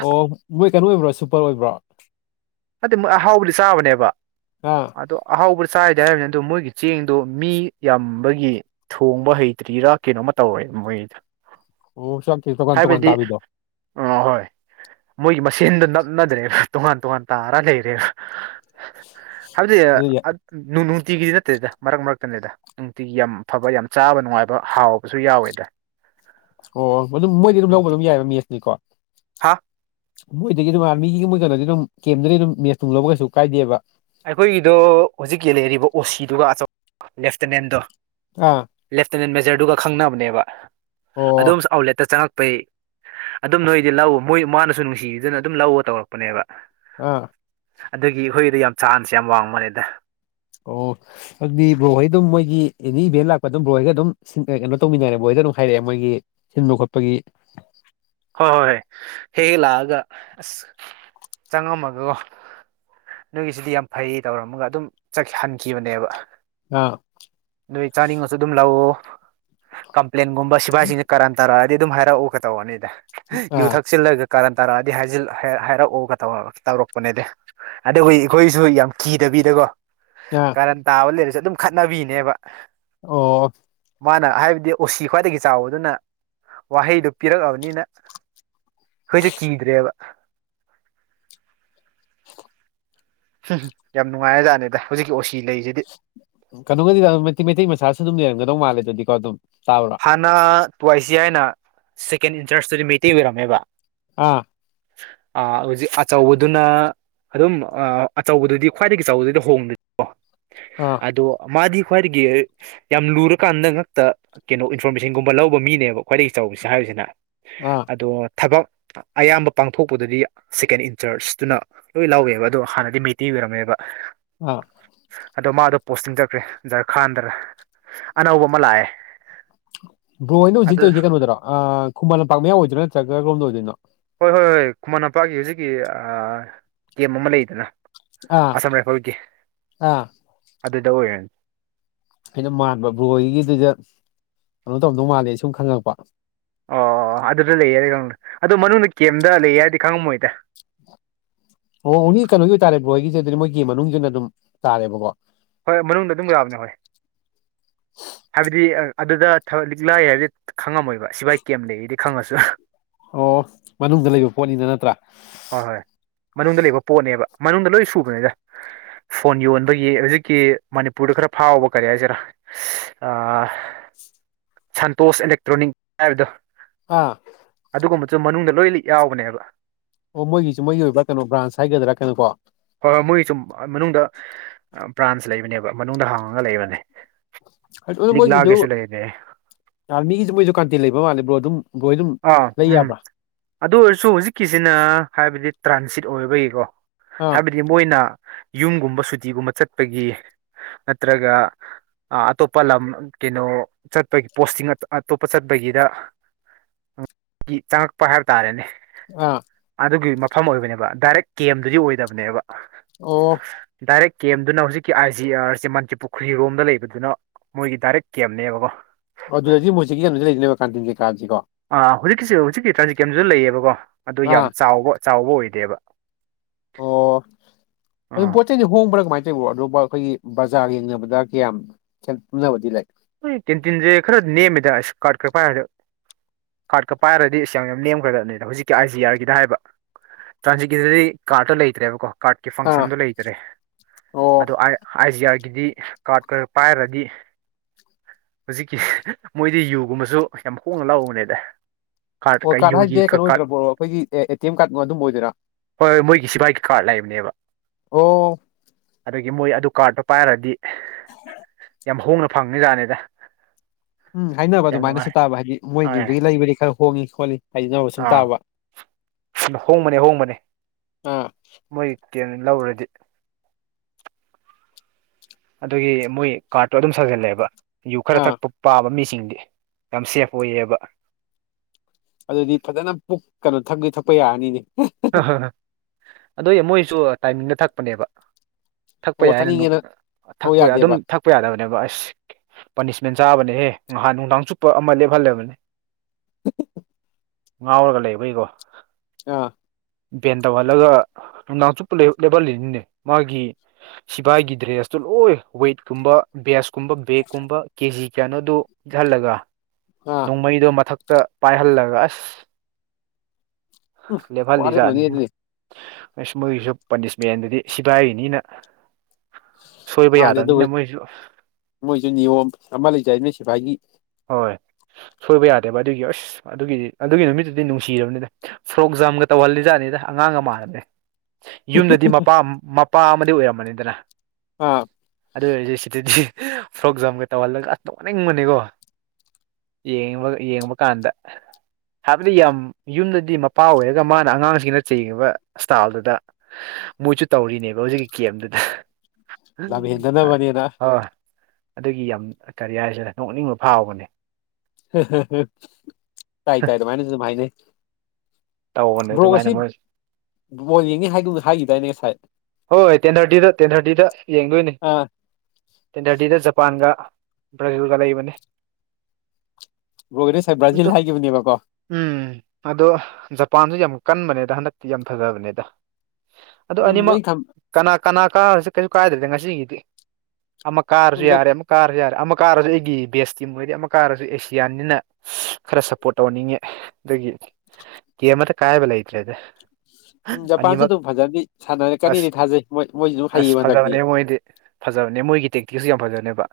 ꯑꯣ ꯃꯣꯏ ꯀꯩꯅꯣ ꯑꯣꯏꯕ꯭ꯔꯣ ꯁꯨꯄꯔ ꯑꯣꯏꯕ꯭ꯔꯣ ꯑꯗꯨ ꯃꯣꯏ ꯑꯍꯥꯎꯕꯗꯤ ꯆꯥꯕꯅꯦꯕ ꯑ ꯑꯗꯣ ꯑꯍꯥꯎꯕ ꯆꯥꯏꯗ ꯍꯥꯏꯔꯕꯅꯤ ꯑꯗꯣ ꯃꯣꯏꯒꯤ ꯆꯦꯡꯗꯣ ꯃꯤ ꯌꯥꯝꯕꯒꯤ ꯊꯣꯡꯕ ꯍꯩꯇ꯭ꯔꯤꯔꯥ ꯀꯩꯅꯣꯝꯃ ꯇꯧꯔꯦ ꯃꯣꯏꯗ ꯎ ꯁꯝ ꯊ ꯇꯀꯥꯟ ꯇꯣꯀꯥꯟ ꯇꯗꯣ ꯑꯍꯣꯏ ꯃꯣꯏꯒꯤ ꯃꯁꯦꯟꯗ ꯅꯞꯅꯗ꯭ꯔꯦꯕ ꯇꯣꯉꯥꯟ ꯇꯣꯉꯥꯟ ꯇꯥꯔ ꯂꯩꯔꯦꯕ ꯍꯥꯏꯗꯤ ꯑꯗꯨꯗꯤ ꯅꯨꯡꯇꯤꯒꯤꯗꯤ ꯅꯠꯇꯦꯗ ꯃꯔꯛ ꯃꯔꯛꯇꯅꯤꯗ ꯅꯨꯡꯇꯤꯒꯤ ꯌꯥꯝ ꯐꯕ ꯌꯥꯝ ꯆꯥꯕ ꯅꯨꯡꯉꯥꯏꯕ ꯍꯥꯎꯕꯁꯨ ꯌꯥꯎꯋꯦꯗ ꯑꯣ ꯑꯗꯨꯝ ꯃꯣꯏꯗꯤ ꯑꯗꯨꯝ ꯂꯧꯕ ꯅꯨꯡꯇꯤ ꯑꯗꯨꯝ ꯌꯥꯏꯑꯕ ꯃꯦꯁꯅꯤꯀꯣ ꯍꯥ ꯃꯣꯏꯗꯒꯤ ꯑꯗꯨꯝ ꯑꯥꯔꯃꯤꯒꯤ ꯃꯣꯏ ꯀꯩꯅꯣꯗꯤ ꯑꯗꯨꯝ ꯀꯦꯝꯗꯗꯤ ꯑꯗꯨꯝ ꯃꯦꯠꯁ ꯇꯨꯡ ꯂꯧꯕ ꯀꯩꯁꯨ ꯀꯥꯏꯗꯦꯕ ꯑꯩꯈꯣꯏꯒꯤꯗꯣ ꯍꯧꯖꯤꯛꯀꯤ ꯂꯩꯔꯤꯕ ꯑꯣꯁꯤꯗꯨꯒ ꯑꯆ ꯂꯦꯞꯇꯤꯅꯦꯟꯗꯣ ꯑꯥ ꯂꯦꯞꯇꯤꯅꯦꯟ ꯃꯦꯖꯔꯗꯨꯒ ꯈꯪꯅꯕꯅꯦꯕ ꯑꯣ ꯑꯗꯣꯝꯁꯨ ꯑꯥꯎꯠꯂꯦꯠꯇ ꯆꯪꯉꯛ ꯄꯩ ꯑꯗꯨꯝ ꯅꯣꯏꯗꯤ ꯂꯧ ꯃꯣꯏ ꯃꯥꯅꯁꯨ ꯅꯨꯡꯁꯤꯗꯨꯅ ꯑꯗꯨꯝ ꯂꯧꯕ ꯇꯧꯔꯛꯄꯅꯦꯕ ꯑꯥ ꯑꯗꯨꯒꯤ ꯑꯩꯈꯣꯏꯒꯤꯗ ꯌꯥꯝ ꯆꯥꯡꯅꯁꯦ ꯌꯥꯝ ꯋꯥꯡꯕꯅꯤꯗ ꯑꯣ ꯑꯗꯨꯗꯤ ꯕ꯭ꯔꯣꯍꯩ ꯑꯗꯨꯝ ꯃꯣꯏꯒꯤ ꯑꯦꯅꯤ ꯏꯚꯦꯟ ꯂꯥꯛꯄ ꯑꯗꯨꯝ ꯕ꯭ꯔꯣꯍꯣꯏꯒ ꯑꯗꯨꯝ ꯀꯩꯅꯣ ꯇꯧꯃꯤꯟꯅꯔꯦ ꯃꯣꯏ ꯀꯩꯅꯣ ꯍꯥꯏꯔꯛꯑꯦ ꯃꯣꯏꯒꯤ ꯁꯤꯟꯕ ꯈꯣꯠꯄꯒꯤ ꯍꯣꯏ ꯍꯣꯏ ꯍꯣꯏ ꯍꯦꯛꯦꯛ ꯂꯥꯛꯑꯒ ꯑꯁ ꯆꯪꯉꯝꯃꯒꯀꯣ ꯅꯣꯏꯒꯤꯁꯤꯗꯤ ꯌꯥꯝ ꯐꯩ ꯇꯧꯔꯝꯃꯒ ꯑꯗꯨꯝ ꯍꯟꯈꯤꯕꯅꯦꯕ ꯑꯥ ꯅꯣꯏ ꯆꯥꯅꯤꯡꯉꯁꯨ ꯑꯗꯨꯝ ꯂꯧꯎ ꯀꯝꯄ꯭ꯂꯦꯟꯒꯨꯝꯕ ꯁꯤꯐꯥꯏꯁꯤꯡꯁꯦ ꯀꯔ ꯇꯔꯒ ꯑꯗꯨꯝ ꯍꯥꯏꯔꯛꯎꯒ ꯇꯧꯕꯔꯅꯤꯗ ꯌꯨ ꯑꯥ ꯊꯛꯆꯤꯜꯂꯒ ꯀꯔꯟ ꯇꯥꯔꯛꯑꯗꯤ ꯍꯥꯏꯔꯛꯎꯒ ꯇꯧꯔꯛꯄꯅꯦꯗꯤ ꯑꯖꯤ ꯑꯩꯈꯣꯏꯁꯨ ꯌꯥꯝ ꯀꯤꯗ ꯕꯤꯗꯣ ꯑꯥ ꯀꯔꯟ ꯇꯥꯕ ꯂꯩꯔꯁꯨꯦ ꯑꯗꯨꯝ ꯈꯠꯅꯕꯤꯅꯦꯕ ꯑꯣ ꯃꯥꯅ ꯍꯥꯏꯕꯗꯤ ꯎꯁꯤ ꯈ꯭ꯋꯥꯏꯗꯒꯤ ꯆꯥꯎꯕꯗꯨꯅ ꯋꯥꯍꯩꯗꯨꯣ ꯄꯤꯔꯛꯑꯕꯅꯤꯅ ꯍꯧꯣꯏꯁꯨꯦ ꯀꯤꯗ꯭ꯔꯦꯕ ꯎꯝ ꯌꯥꯝ ꯅꯨꯡꯉꯥꯏꯔ ꯖꯥꯠꯅꯦꯗ ꯍꯧꯖꯤꯛꯀꯤ ꯑꯣꯏ ꯀꯩꯅꯣꯒꯗꯤꯗꯝ ꯃꯩꯇꯩ ꯃꯩꯇꯩ ꯃꯆꯥꯁꯨ ꯑꯗꯨꯝ ꯂꯩꯔꯝꯒꯗꯧ ꯃꯥꯜꯂꯦ ꯑꯗꯨꯗꯤꯀꯣ ꯑꯗꯨꯝ ꯇꯥꯕ꯭ꯔꯣ ꯍꯥꯟꯅ ꯇꯨꯏꯁꯤ ꯍꯥꯏꯅ ꯁꯦꯀꯦꯟ ꯏꯟꯇꯔꯁꯇꯨꯗꯤ ꯃꯩꯇꯤꯡ ꯑꯣꯏꯔꯝꯃꯦꯕ ꯑꯥ ꯑ ꯍꯧꯖꯤꯛ ꯑꯆꯧꯕꯗꯨꯅ ꯑꯗꯨꯝ ꯑꯆꯧꯕꯗꯨꯗꯤ ꯈ꯭ꯋꯥꯏꯗꯒꯤ ꯑꯆꯧꯕꯗꯨꯗꯤ ꯍꯣꯡꯗꯣꯏꯀꯣ ꯑꯥ ꯑꯗꯣ ꯃꯥꯗꯤ ꯈ꯭ꯋꯥꯏꯗꯒꯤ ꯌꯥꯝ ꯂꯨꯔꯀꯥꯟꯗ ꯉꯥꯛꯇ ꯀꯩꯅꯣ ꯏꯟꯐꯣꯔꯃꯦꯁꯟꯒꯨꯝꯕ ꯂꯧꯕ ꯃꯤꯅꯦꯕ ꯈ꯭ꯋꯥꯏꯗꯒꯤ ꯆꯥꯎꯁꯦ ꯍꯥꯏꯕꯁꯤꯅ ꯑꯥ ꯑꯗꯣ ꯊꯕꯛ ꯑꯌꯥꯝꯕ ꯄꯥꯡꯊꯣꯛꯄꯗꯗꯤ ꯁꯦꯀꯦꯟ ꯏꯟꯆꯔꯁꯇꯨꯅ ꯂꯣꯏ ꯂꯧꯥꯎꯋꯦꯕ ꯑꯗꯣ ꯍꯥꯟꯅꯗꯤ ꯃꯩꯇꯩ ꯑꯣꯏꯔꯝꯃꯦꯕ ꯑ ꯑꯗꯣ ꯃꯥꯗꯣ ꯄꯣꯁ ꯇꯤꯡꯖꯈ꯭ꯔꯦ ꯖꯥꯔ ꯈꯥꯟꯗꯔ ꯑꯅꯧꯕ ꯑꯃ ꯂꯥꯛꯑꯦ ꯕ꯭ꯔꯣ ꯑꯩꯅ ꯍꯧꯖꯤꯛ ꯑꯗꯨ ꯇꯧꯔꯤꯁꯦ ꯀꯩꯅꯣꯗꯔꯣ ꯈꯨꯃꯟ ꯂꯝꯄꯥꯛ ꯃꯌꯥꯎ ꯑꯣꯏꯗꯣꯏꯔ ꯅꯠꯇ꯭ꯔꯒ ꯀꯣꯝꯗ ꯑꯣꯏꯗꯣꯏꯅꯣ ꯍꯣꯏ ꯍꯣꯏ ꯍꯣꯏ ꯈꯨꯃꯟ ꯂꯝꯄꯥꯛꯒꯤ ꯍꯧꯖꯤꯛꯀꯤ ꯀꯦꯝ ꯑꯃ ꯂꯩꯗꯅ ꯑꯥ ꯑꯁꯥꯝ ꯔꯥꯏꯐꯜꯒꯤ ꯑꯥ ꯑꯗꯨꯗ ꯑꯣꯏꯔꯅꯤ ꯑꯩꯅ ꯃꯥꯟꯕ ꯕꯣꯏꯒꯤꯗꯨꯗ ꯀꯩꯅꯣ ꯇꯧꯗꯧ ꯃꯥꯜꯂꯦ ꯁꯨꯝ ꯈꯪꯉꯛꯄ ꯑꯣ ꯑꯗꯨꯗ ꯂꯩꯌꯦꯔ ꯈꯪꯉꯦ ꯑꯗꯣ ꯃꯅꯨꯡꯗ ꯀꯦꯝꯗ ꯂꯩꯌꯦꯦ ꯍꯥꯏꯔꯗꯤ ꯈꯪꯉꯝꯃꯣꯏꯗ ꯑꯣ ꯑꯣꯡꯂꯤ ꯀꯩꯅꯣꯒꯤ ꯑꯣꯏꯇꯥꯥꯔꯦ ꯕ꯭ꯔꯣꯏꯒꯤꯁꯦ ꯑꯗꯨꯗꯤ ꯃꯣꯏꯒꯤ ꯃꯅꯨꯡꯁꯤꯅ ꯑꯗꯨꯝ ꯇꯥꯔꯦꯕꯀꯣ ꯍꯣꯏ ꯃꯅꯨꯡꯗ ꯑꯗꯨꯝ ꯌꯥꯥꯕꯅꯦ ꯍꯣꯏ ꯍꯥꯏꯕꯗꯤ ꯑꯗꯨꯗꯕꯛ ꯂꯤꯛꯂꯥꯏ ꯍꯥꯏꯕꯗꯤ ꯈꯪꯉꯝꯃꯣꯏꯕ ꯁꯤꯐꯥꯏ ꯀꯦꯝ ꯂꯩꯔꯤꯗꯤ ꯈꯪꯉꯁꯨ ꯑꯣ ꯃꯅꯨꯡꯗ ꯂꯩꯕ ꯄꯣꯠꯅꯤꯅ ꯅꯠꯇ꯭ꯔꯥ ꯍꯣꯏ ꯍꯣꯏ ꯃꯅꯨꯡꯗ ꯂꯩꯕ ꯄꯣꯠꯅꯦꯕ ꯃꯅꯨꯡꯗ ꯂꯣꯏ ꯁꯨꯕꯅꯤꯗ ꯐꯣꯟ ꯌꯣꯟꯕꯒꯤ ꯍꯧꯖꯤꯛꯀꯤ ꯃꯅꯤꯄꯨꯔꯗ ꯈꯔ ꯐꯥꯎꯕ ꯀꯔꯤ ꯍꯥꯏꯁꯤꯔꯥ [unintelligible] ꯁꯟꯇꯣꯁ ꯑꯦꯂꯦꯛꯇ꯭ꯔꯣꯅꯤꯛ ꯍꯥꯏꯕꯗꯣ ꯑꯥ ꯑꯗꯨꯒꯨꯝꯕꯁꯨ ꯃꯅꯨꯡꯗ ꯂꯣꯏ ꯂꯤ ꯌꯥꯎꯕꯅꯦꯕ ꯑꯣ ꯃꯣꯏꯒꯤꯁꯨ ꯃꯣꯏꯒꯤ ꯑꯣꯏꯕ ꯀꯩꯅꯣ ꯕ꯭ꯔꯥꯟꯁ ꯍꯥꯏꯒꯗ꯭ꯔꯥ ꯀꯩꯅꯣ ꯀꯣ ꯍꯣꯏ ꯍꯣꯏ ꯃꯣꯏ ꯁꯨꯝ ꯃꯅꯨꯡꯗ ꯕ꯭ꯔꯥꯟꯁ ꯂꯩꯕꯅꯦꯕ ꯃꯅꯨꯡꯗ ꯍꯥꯡꯉꯒ ꯂꯩꯕꯅꯦ ꯑꯗꯨ ꯃꯣꯏꯁꯤꯁꯨ ꯂꯤꯛꯂꯥꯒꯤꯁꯨ ꯂꯩꯕꯅꯦ ꯑꯥꯔꯃꯤꯒꯤꯁꯨ ꯃꯣꯏꯁꯨ ꯀꯥꯟꯇꯦꯜ ꯂꯩꯕ ꯃꯥꯜꯂꯕ꯭ꯔꯣ ꯑꯗꯨꯝ ꯕ꯭ꯔꯣ ꯍꯣꯏ ꯑꯗꯨꯝ ꯑꯥ ꯂꯩ ꯎꯝ ꯌꯥꯕ꯭ꯔꯥ ꯑꯗꯨ ꯑꯣꯏꯔꯁꯨ ꯍꯧꯖꯤꯛꯀꯤꯁꯤꯅ ꯍꯥꯏꯕꯗꯤ ꯇ꯭ꯔꯥꯟꯁꯤꯠ ꯑꯣꯏꯕꯒꯤꯀꯣ ꯑꯥ ꯍꯥꯏꯕꯗꯤ ꯃꯣꯏꯅ ꯌꯨꯝꯒꯨꯝꯕ ꯁꯨꯇꯤꯒꯨꯝꯕ ꯆꯠꯄꯒꯤ ꯑꯠꯇ꯭ꯔꯒ ꯑꯇꯣꯞꯄ ꯂꯝ ꯀꯩꯅꯣ ꯆꯠꯄꯒꯤ ꯄꯣꯁꯇꯤꯡ ꯑꯇꯣꯞꯄ ꯆꯠꯄꯒꯤꯗ ꯆꯪꯉꯛꯄ ꯍꯥꯏꯕ ꯇꯥꯔꯦꯅꯦ ꯑꯥ ꯑꯗꯨꯒꯤ ꯃꯐꯝ ꯑꯣꯏꯕꯅꯦꯕ ꯗꯥꯏꯔꯦꯛ ꯀꯦꯝ ꯑꯦꯝꯗꯨꯗꯤ ꯑꯣꯏꯗꯕꯅꯦꯕ ꯑꯣ ꯗꯥꯏꯔꯦꯛ ꯀꯦꯝꯗꯨꯅ ꯍꯧꯖꯤꯛꯀꯤ ꯑꯥꯏ ꯖꯤ ꯑꯥꯔꯁꯦ ꯃꯟꯆꯤ ꯄꯨꯈ꯭ꯔꯤꯔꯣꯝꯗ ꯂꯩꯕꯗꯨꯅ ꯃꯣꯏꯒꯤ ꯗꯥꯏꯔꯦꯛ ꯀꯦꯝꯅꯦꯕꯀꯣ ꯑꯗꯨꯗꯗꯤ ꯃꯣꯏꯁꯤꯒꯤ ꯂꯩꯗꯅꯦꯕ ꯀꯥꯟꯇꯤꯟꯦ ꯀꯥꯁꯤ ꯀꯣ ꯑꯥ ꯍꯧꯖꯤꯛꯀꯤꯁꯤ ꯍꯧꯖꯤꯛꯀꯤ ꯇ꯭ꯔꯥꯟꯖꯤꯛꯀꯤꯦꯝꯨ ꯂꯩꯌꯦꯕꯀꯣ ꯑꯗꯨ ꯑꯥ ꯌꯥꯝ ꯆꯥꯎꯕ ꯆꯥꯎꯕ ꯑꯣꯏꯗꯦꯕ ꯑꯣ ꯑꯗꯨꯝ ꯑꯥ ꯄꯣ ꯆꯩꯗꯤ ꯍꯣꯡꯕꯔꯒ ꯣ ꯑꯕꯨ ꯑꯩꯈꯣꯏꯒꯤ ꯕꯖꯥꯔ ꯌꯦꯡꯅꯕꯗ ꯀꯌꯥꯝꯦꯜ ꯄꯨꯨꯝꯅꯕꯗꯤ ꯂꯩꯦ ꯇꯤꯟ ꯇꯤꯟꯁꯦ ꯈꯔ ꯅꯦꯝꯃꯦꯗ ꯑꯁ ꯀꯥꯔꯠ ꯈ ꯄꯥꯏꯔ ꯀꯥꯔꯠꯀ ꯄꯥꯏꯔꯗꯤ ꯁꯤ ꯌꯥꯝ ꯌꯥꯝ ꯂꯦꯝꯈ꯭ꯔꯗꯕꯅꯤꯗ ꯍꯧꯖꯤꯛꯀꯤ ꯑꯥꯏ ꯖꯤ ꯑꯥꯔꯒꯤꯗ ꯍꯥꯏꯕ ꯆꯥꯟꯁꯤꯀꯤꯗꯨꯗꯤ ꯀꯥꯔꯇꯣ ꯂꯩꯇ꯭ꯔꯦꯕꯀꯣ ꯀꯥꯔꯠꯀꯤ ꯑꯥ ꯐꯪꯁꯟꯗꯨꯣ ꯂꯩꯇ꯭ꯔꯦ ꯑꯣ ꯑꯗꯣ ꯑꯥꯏꯖꯤ ꯑꯥꯔ ꯑꯗꯨꯗꯤ ꯀꯥꯔꯠ ꯈꯔ ꯄꯥꯏꯔꯗꯤ ꯍꯧꯖꯤꯛꯀꯤ ꯃꯣꯏꯗꯤ ꯌꯨꯒꯨꯝꯕꯁꯨ ꯌꯥꯝ ꯍꯣꯡꯅ ꯂꯥꯛꯎꯧꯕꯅꯦꯗ ꯑꯣ ꯀꯥꯔꯗ ꯍꯥꯏꯁꯦ ꯀꯩꯅꯣ ꯑꯣꯏꯗ꯭ꯔꯕꯣꯔꯣ ꯑꯩꯈꯣꯏꯒꯤ ꯑꯦ ꯇꯤ ꯑꯦꯝ ꯀꯥꯔꯗꯕ ꯑꯗꯨꯝꯕ ꯑꯣꯏꯗꯣꯏꯥ ꯍꯣꯏ ꯍꯣꯏ ꯃꯣꯏꯒꯤ ꯁꯤꯐꯥꯏꯒꯤ ꯀꯥꯔꯠ ꯂꯩꯕꯅꯦꯕ ꯑꯣ ꯑꯗꯒꯤ ꯃꯣꯏ ꯑꯗꯨ ꯀꯥꯔꯠꯇꯣ ꯄꯥꯏꯔꯗꯤ [unintelligible] ꯌꯥꯝ ꯍꯣꯡꯅ ꯐꯪꯅꯤ ꯖꯥꯠꯅꯤꯗ ꯎꯝ ꯍꯥꯏꯅꯕ ꯑꯗꯨꯃꯥꯏꯅꯁꯨ ꯇꯥꯕ ꯍꯥꯏꯗꯤ ꯍꯣꯏ ꯃꯣꯏꯗꯨꯗꯒꯤ ꯂꯩꯕꯗꯤ ꯈꯔ ꯍꯣꯡꯉꯤ ꯈꯣꯠꯂꯤ ꯍꯥꯏꯅꯕ ꯁꯨꯝ ꯑꯥ ꯇꯥꯕ ꯍꯣꯡꯕꯅꯤ ꯍꯣꯡꯕꯅꯦ ꯑꯥ ꯃꯣꯏ ꯀꯦꯝ ꯂꯧꯔꯗꯤ ꯑꯗꯨꯒꯤ ꯃꯣꯏ ꯀꯥꯔꯠꯇꯣ ꯑꯗꯨꯝ ꯁꯥꯖꯜꯂꯛꯑꯦꯕ ꯖꯨ ꯈꯔ ꯑꯥ ꯊꯛꯄ ꯄꯥꯕ ꯃꯤꯁ ꯁꯤꯡꯗꯤ ꯌꯥꯝ ꯁꯦꯐ ꯑꯣꯏꯌꯦꯕ ꯑꯗꯨꯗꯤ ꯐꯖꯅ ꯄꯨꯛ ꯀꯩꯅꯣ ꯊꯛꯇꯣꯏ ꯊꯛꯄ ꯌꯥꯔꯅꯤꯅꯦ ꯑꯗꯨꯏ ꯃꯣꯏꯁꯨ ꯇꯥꯏꯃꯤꯡꯗ ꯊꯛꯄꯅꯦꯕ ꯊꯛꯄ ꯑꯣ ꯌꯥꯏ ꯍꯥꯏꯅ ꯊꯛꯅꯤꯡꯉꯦꯅ ꯊꯛꯎ ꯊꯛꯄ ꯑꯗꯨꯝ ꯌꯥꯗꯦꯕ ꯊꯛꯄ ꯌꯥꯗꯕꯅꯦꯕ ꯑꯁ ꯄꯥꯅꯤꯁꯃꯦꯟ ꯆꯥꯕꯅꯦ ꯑꯦꯍꯦ ꯉꯍꯥꯟ ꯅꯨꯡꯗꯥꯡ ꯆꯨꯞꯄ ꯑꯃ ꯂꯦꯞꯍꯜꯂꯕꯅꯦ ꯉꯥꯎꯔꯒ ꯂꯩꯕꯩꯀꯣ ꯑꯥ ꯚꯦꯟ ꯇꯧꯍꯜꯂꯒ ꯅꯨꯡꯗꯥꯡ ꯆꯨꯞꯄ ꯂꯦꯞꯍꯜꯂꯤꯅꯤꯅꯦ ꯃꯥꯒꯤ ꯁꯤꯐꯥꯏꯒꯤ ꯗ꯭ꯔꯦꯁꯇꯨ ꯂꯣꯏ ꯋꯦꯠꯀꯨꯝꯕ ꯕꯦꯁ ꯀꯨꯝꯕ ꯕꯦꯒꯀꯨꯝꯕ ꯀꯦ ꯖꯤ ꯀꯌꯥꯅꯣꯗꯨꯣ ꯏꯤꯠꯍꯜꯂꯒ ꯑꯥ ꯅꯣꯡꯃꯩꯗꯣ ꯃꯊꯛ ꯇ ꯄꯥꯏꯍꯜꯂꯒ ꯑꯁ ꯂꯦꯞꯐꯥꯜꯂꯤꯖꯥꯅꯤ ꯋꯥꯔꯝꯒꯅꯤ ꯑꯗꯨꯗꯤ ꯑꯁ ꯃꯣꯏꯒꯤꯁꯨ ꯄꯥꯅꯤꯁꯃꯦꯟꯗꯗꯤ ꯁꯤꯐꯥꯏꯅꯤꯅ ꯃꯥꯅꯦ ꯑꯗꯨꯒ ꯃꯣꯏꯁꯨ ꯅꯤꯌꯣꯝ ꯑꯃ ꯂꯩꯖꯩ ꯅꯣꯏ ꯁꯤꯐꯥꯏꯒꯤ ꯍꯣꯏ ꯁꯣꯏꯕ ꯌꯥꯗꯦꯕ ꯑꯗꯨꯒꯤ ꯑꯁ ꯑꯗꯨꯒꯤꯗꯤ ꯑꯗꯨꯒꯤ ꯅꯨꯃꯤꯠꯇꯨꯗꯤ ꯅꯨꯡꯁꯤꯔꯕꯅꯤꯗ ꯐꯣꯔꯣꯛ ꯖꯥꯝꯒ ꯇꯧꯍꯜꯂꯤꯖꯥꯠꯅꯤ ꯗ ꯑꯉꯥꯡ ꯑꯃ ꯃꯥꯅꯕꯅꯦ ꯌꯨꯝꯗꯗꯤ ꯃꯄꯥ ꯃꯄꯥ ꯑꯃꯗꯤ ꯑꯣꯏꯔꯝꯕꯅꯤꯗꯅ ꯑꯥ ꯑꯗꯨ ꯑꯣꯏꯔꯗꯤ ꯁꯤꯗꯗꯤ ꯐꯣꯔꯣꯛ ꯖꯥꯝꯒ ꯇꯧꯍꯜꯂꯒ ꯇꯣꯛꯅꯤꯡꯕꯅꯤꯀꯣ ꯌꯦꯡꯕ ꯌꯦꯡꯕ ꯀꯥꯟꯗ ꯍꯥꯏꯕꯗꯤ ꯌꯥꯝ ꯌꯨꯝꯗꯗꯤ ꯃꯄꯥ ꯑꯣꯏꯔꯒ ꯃꯥꯅ ꯑꯉꯥꯡꯁꯤꯡꯅ ꯆꯡꯉꯤꯕ ꯏꯁꯇꯥꯏꯜꯗꯨꯗ ꯃꯣꯏꯁꯨ ꯇꯧꯔꯤꯅꯦꯕ ꯍꯧꯖꯤꯛꯀꯤ ꯀꯦꯝꯗꯨꯗ ꯂꯝ ꯍꯦꯟꯗꯅꯕꯅꯦꯅ ꯍꯣꯏ ꯑꯗꯨꯒꯤ ꯌꯥꯝ ꯀꯔꯤ ꯍꯥꯏꯁꯤꯅ ꯅꯣꯛꯅꯤꯡꯕ ꯐꯥꯎꯕꯅꯦ ꯇꯥꯏ ꯇꯥꯏ ꯑꯗꯨ ꯃꯥꯥꯏꯅꯁꯨ ꯑꯗꯨ ꯍꯥꯏꯥꯏꯅꯦ ꯇꯧꯕꯅꯦ ꯑꯗꯨꯃꯥꯏꯅ ꯃꯣꯏꯁꯨ ꯨꯠꯕꯣꯜ ꯌꯦꯡꯅꯤ ꯍꯥꯏꯗꯨꯧꯅ ꯍꯥꯏꯈꯤꯗꯥꯏꯅꯦ ꯉꯁꯥꯏ ꯍꯣꯏ ꯍꯣꯏ ꯇꯦꯟ ꯊꯥꯔꯇꯤꯗ ꯇꯦꯟ ꯊꯥꯔꯇꯤꯗ ꯌꯦꯡꯗꯣꯏꯅꯦ ꯑꯥ ꯇꯦꯟ ꯊꯥꯔꯇꯤꯗ ꯖꯄꯥꯟꯒ ꯕ꯭ꯔꯥꯖꯜꯒ ꯂꯩꯕꯅꯦ ꯕ꯭ꯔꯣꯍꯣꯏꯅ ꯉꯁꯥꯏ ꯕ꯭ꯔꯥꯖꯤꯜ ꯍꯥꯏꯈꯤꯕꯅꯦꯕꯀꯣ ꯎꯝ ꯑꯗꯣ ꯖꯄꯥꯟꯁꯨ ꯌꯥꯝ ꯀꯟꯕꯅꯦꯗ ꯍꯟꯗꯛꯇꯤ ꯌꯥꯝ ꯐꯖꯕꯅꯦꯗ ꯑꯗꯨ ꯎꯝ ꯑꯅꯤꯃꯛ ꯑꯩ ꯈꯟ ꯀꯅꯥ ꯀꯅꯥ ꯀꯥꯔꯁꯦ ꯀꯩꯁꯨ ꯀꯥꯏꯗ꯭ꯔꯗ ꯉꯁꯤꯒꯤꯗꯤ ꯑꯃ ꯀꯥꯔ ꯎꯝ ꯌꯥꯔꯦ ꯀꯥꯔꯔꯦ ꯑꯃ ꯀꯥꯔꯁꯨ ꯑꯩꯒꯤ ꯕꯦꯁ ꯇꯤꯝ ꯑꯣꯏꯔꯗꯤ ꯑꯃ ꯀꯥꯔꯁꯨ ꯑꯦꯁꯤꯌꯥꯟꯅꯤꯅ ꯈꯔ ꯁꯞꯄꯣꯔꯠ ꯇꯧꯍꯅꯤꯡꯉꯦ ꯑꯩꯗꯒꯤ [unintelligible] ꯀꯃ ꯀꯥꯏ ꯂ ꯏꯠꯂ ꯎꯝ ꯖꯄꯥꯟꯁꯨ ꯑꯗꯨꯝ ꯐꯖꯗꯤ ꯁꯥꯟꯅꯔꯦ ꯑꯁ ꯀꯔꯤꯗꯤ ꯊꯥꯖꯩ ꯃꯣꯏ ꯃꯣꯏꯁꯨ ꯑꯗꯨꯝ ꯑꯁ ꯍꯩꯌꯦ ꯐꯖꯕꯅꯦ ꯍꯟꯗꯛꯇꯤ ꯃꯣꯏꯗꯤ ꯐꯖꯕꯅꯦ ꯃꯣꯏꯒꯤ ꯇꯦꯛꯇꯤꯛꯁꯨ ꯌꯥꯝ ꯐꯖꯕꯅꯦꯕ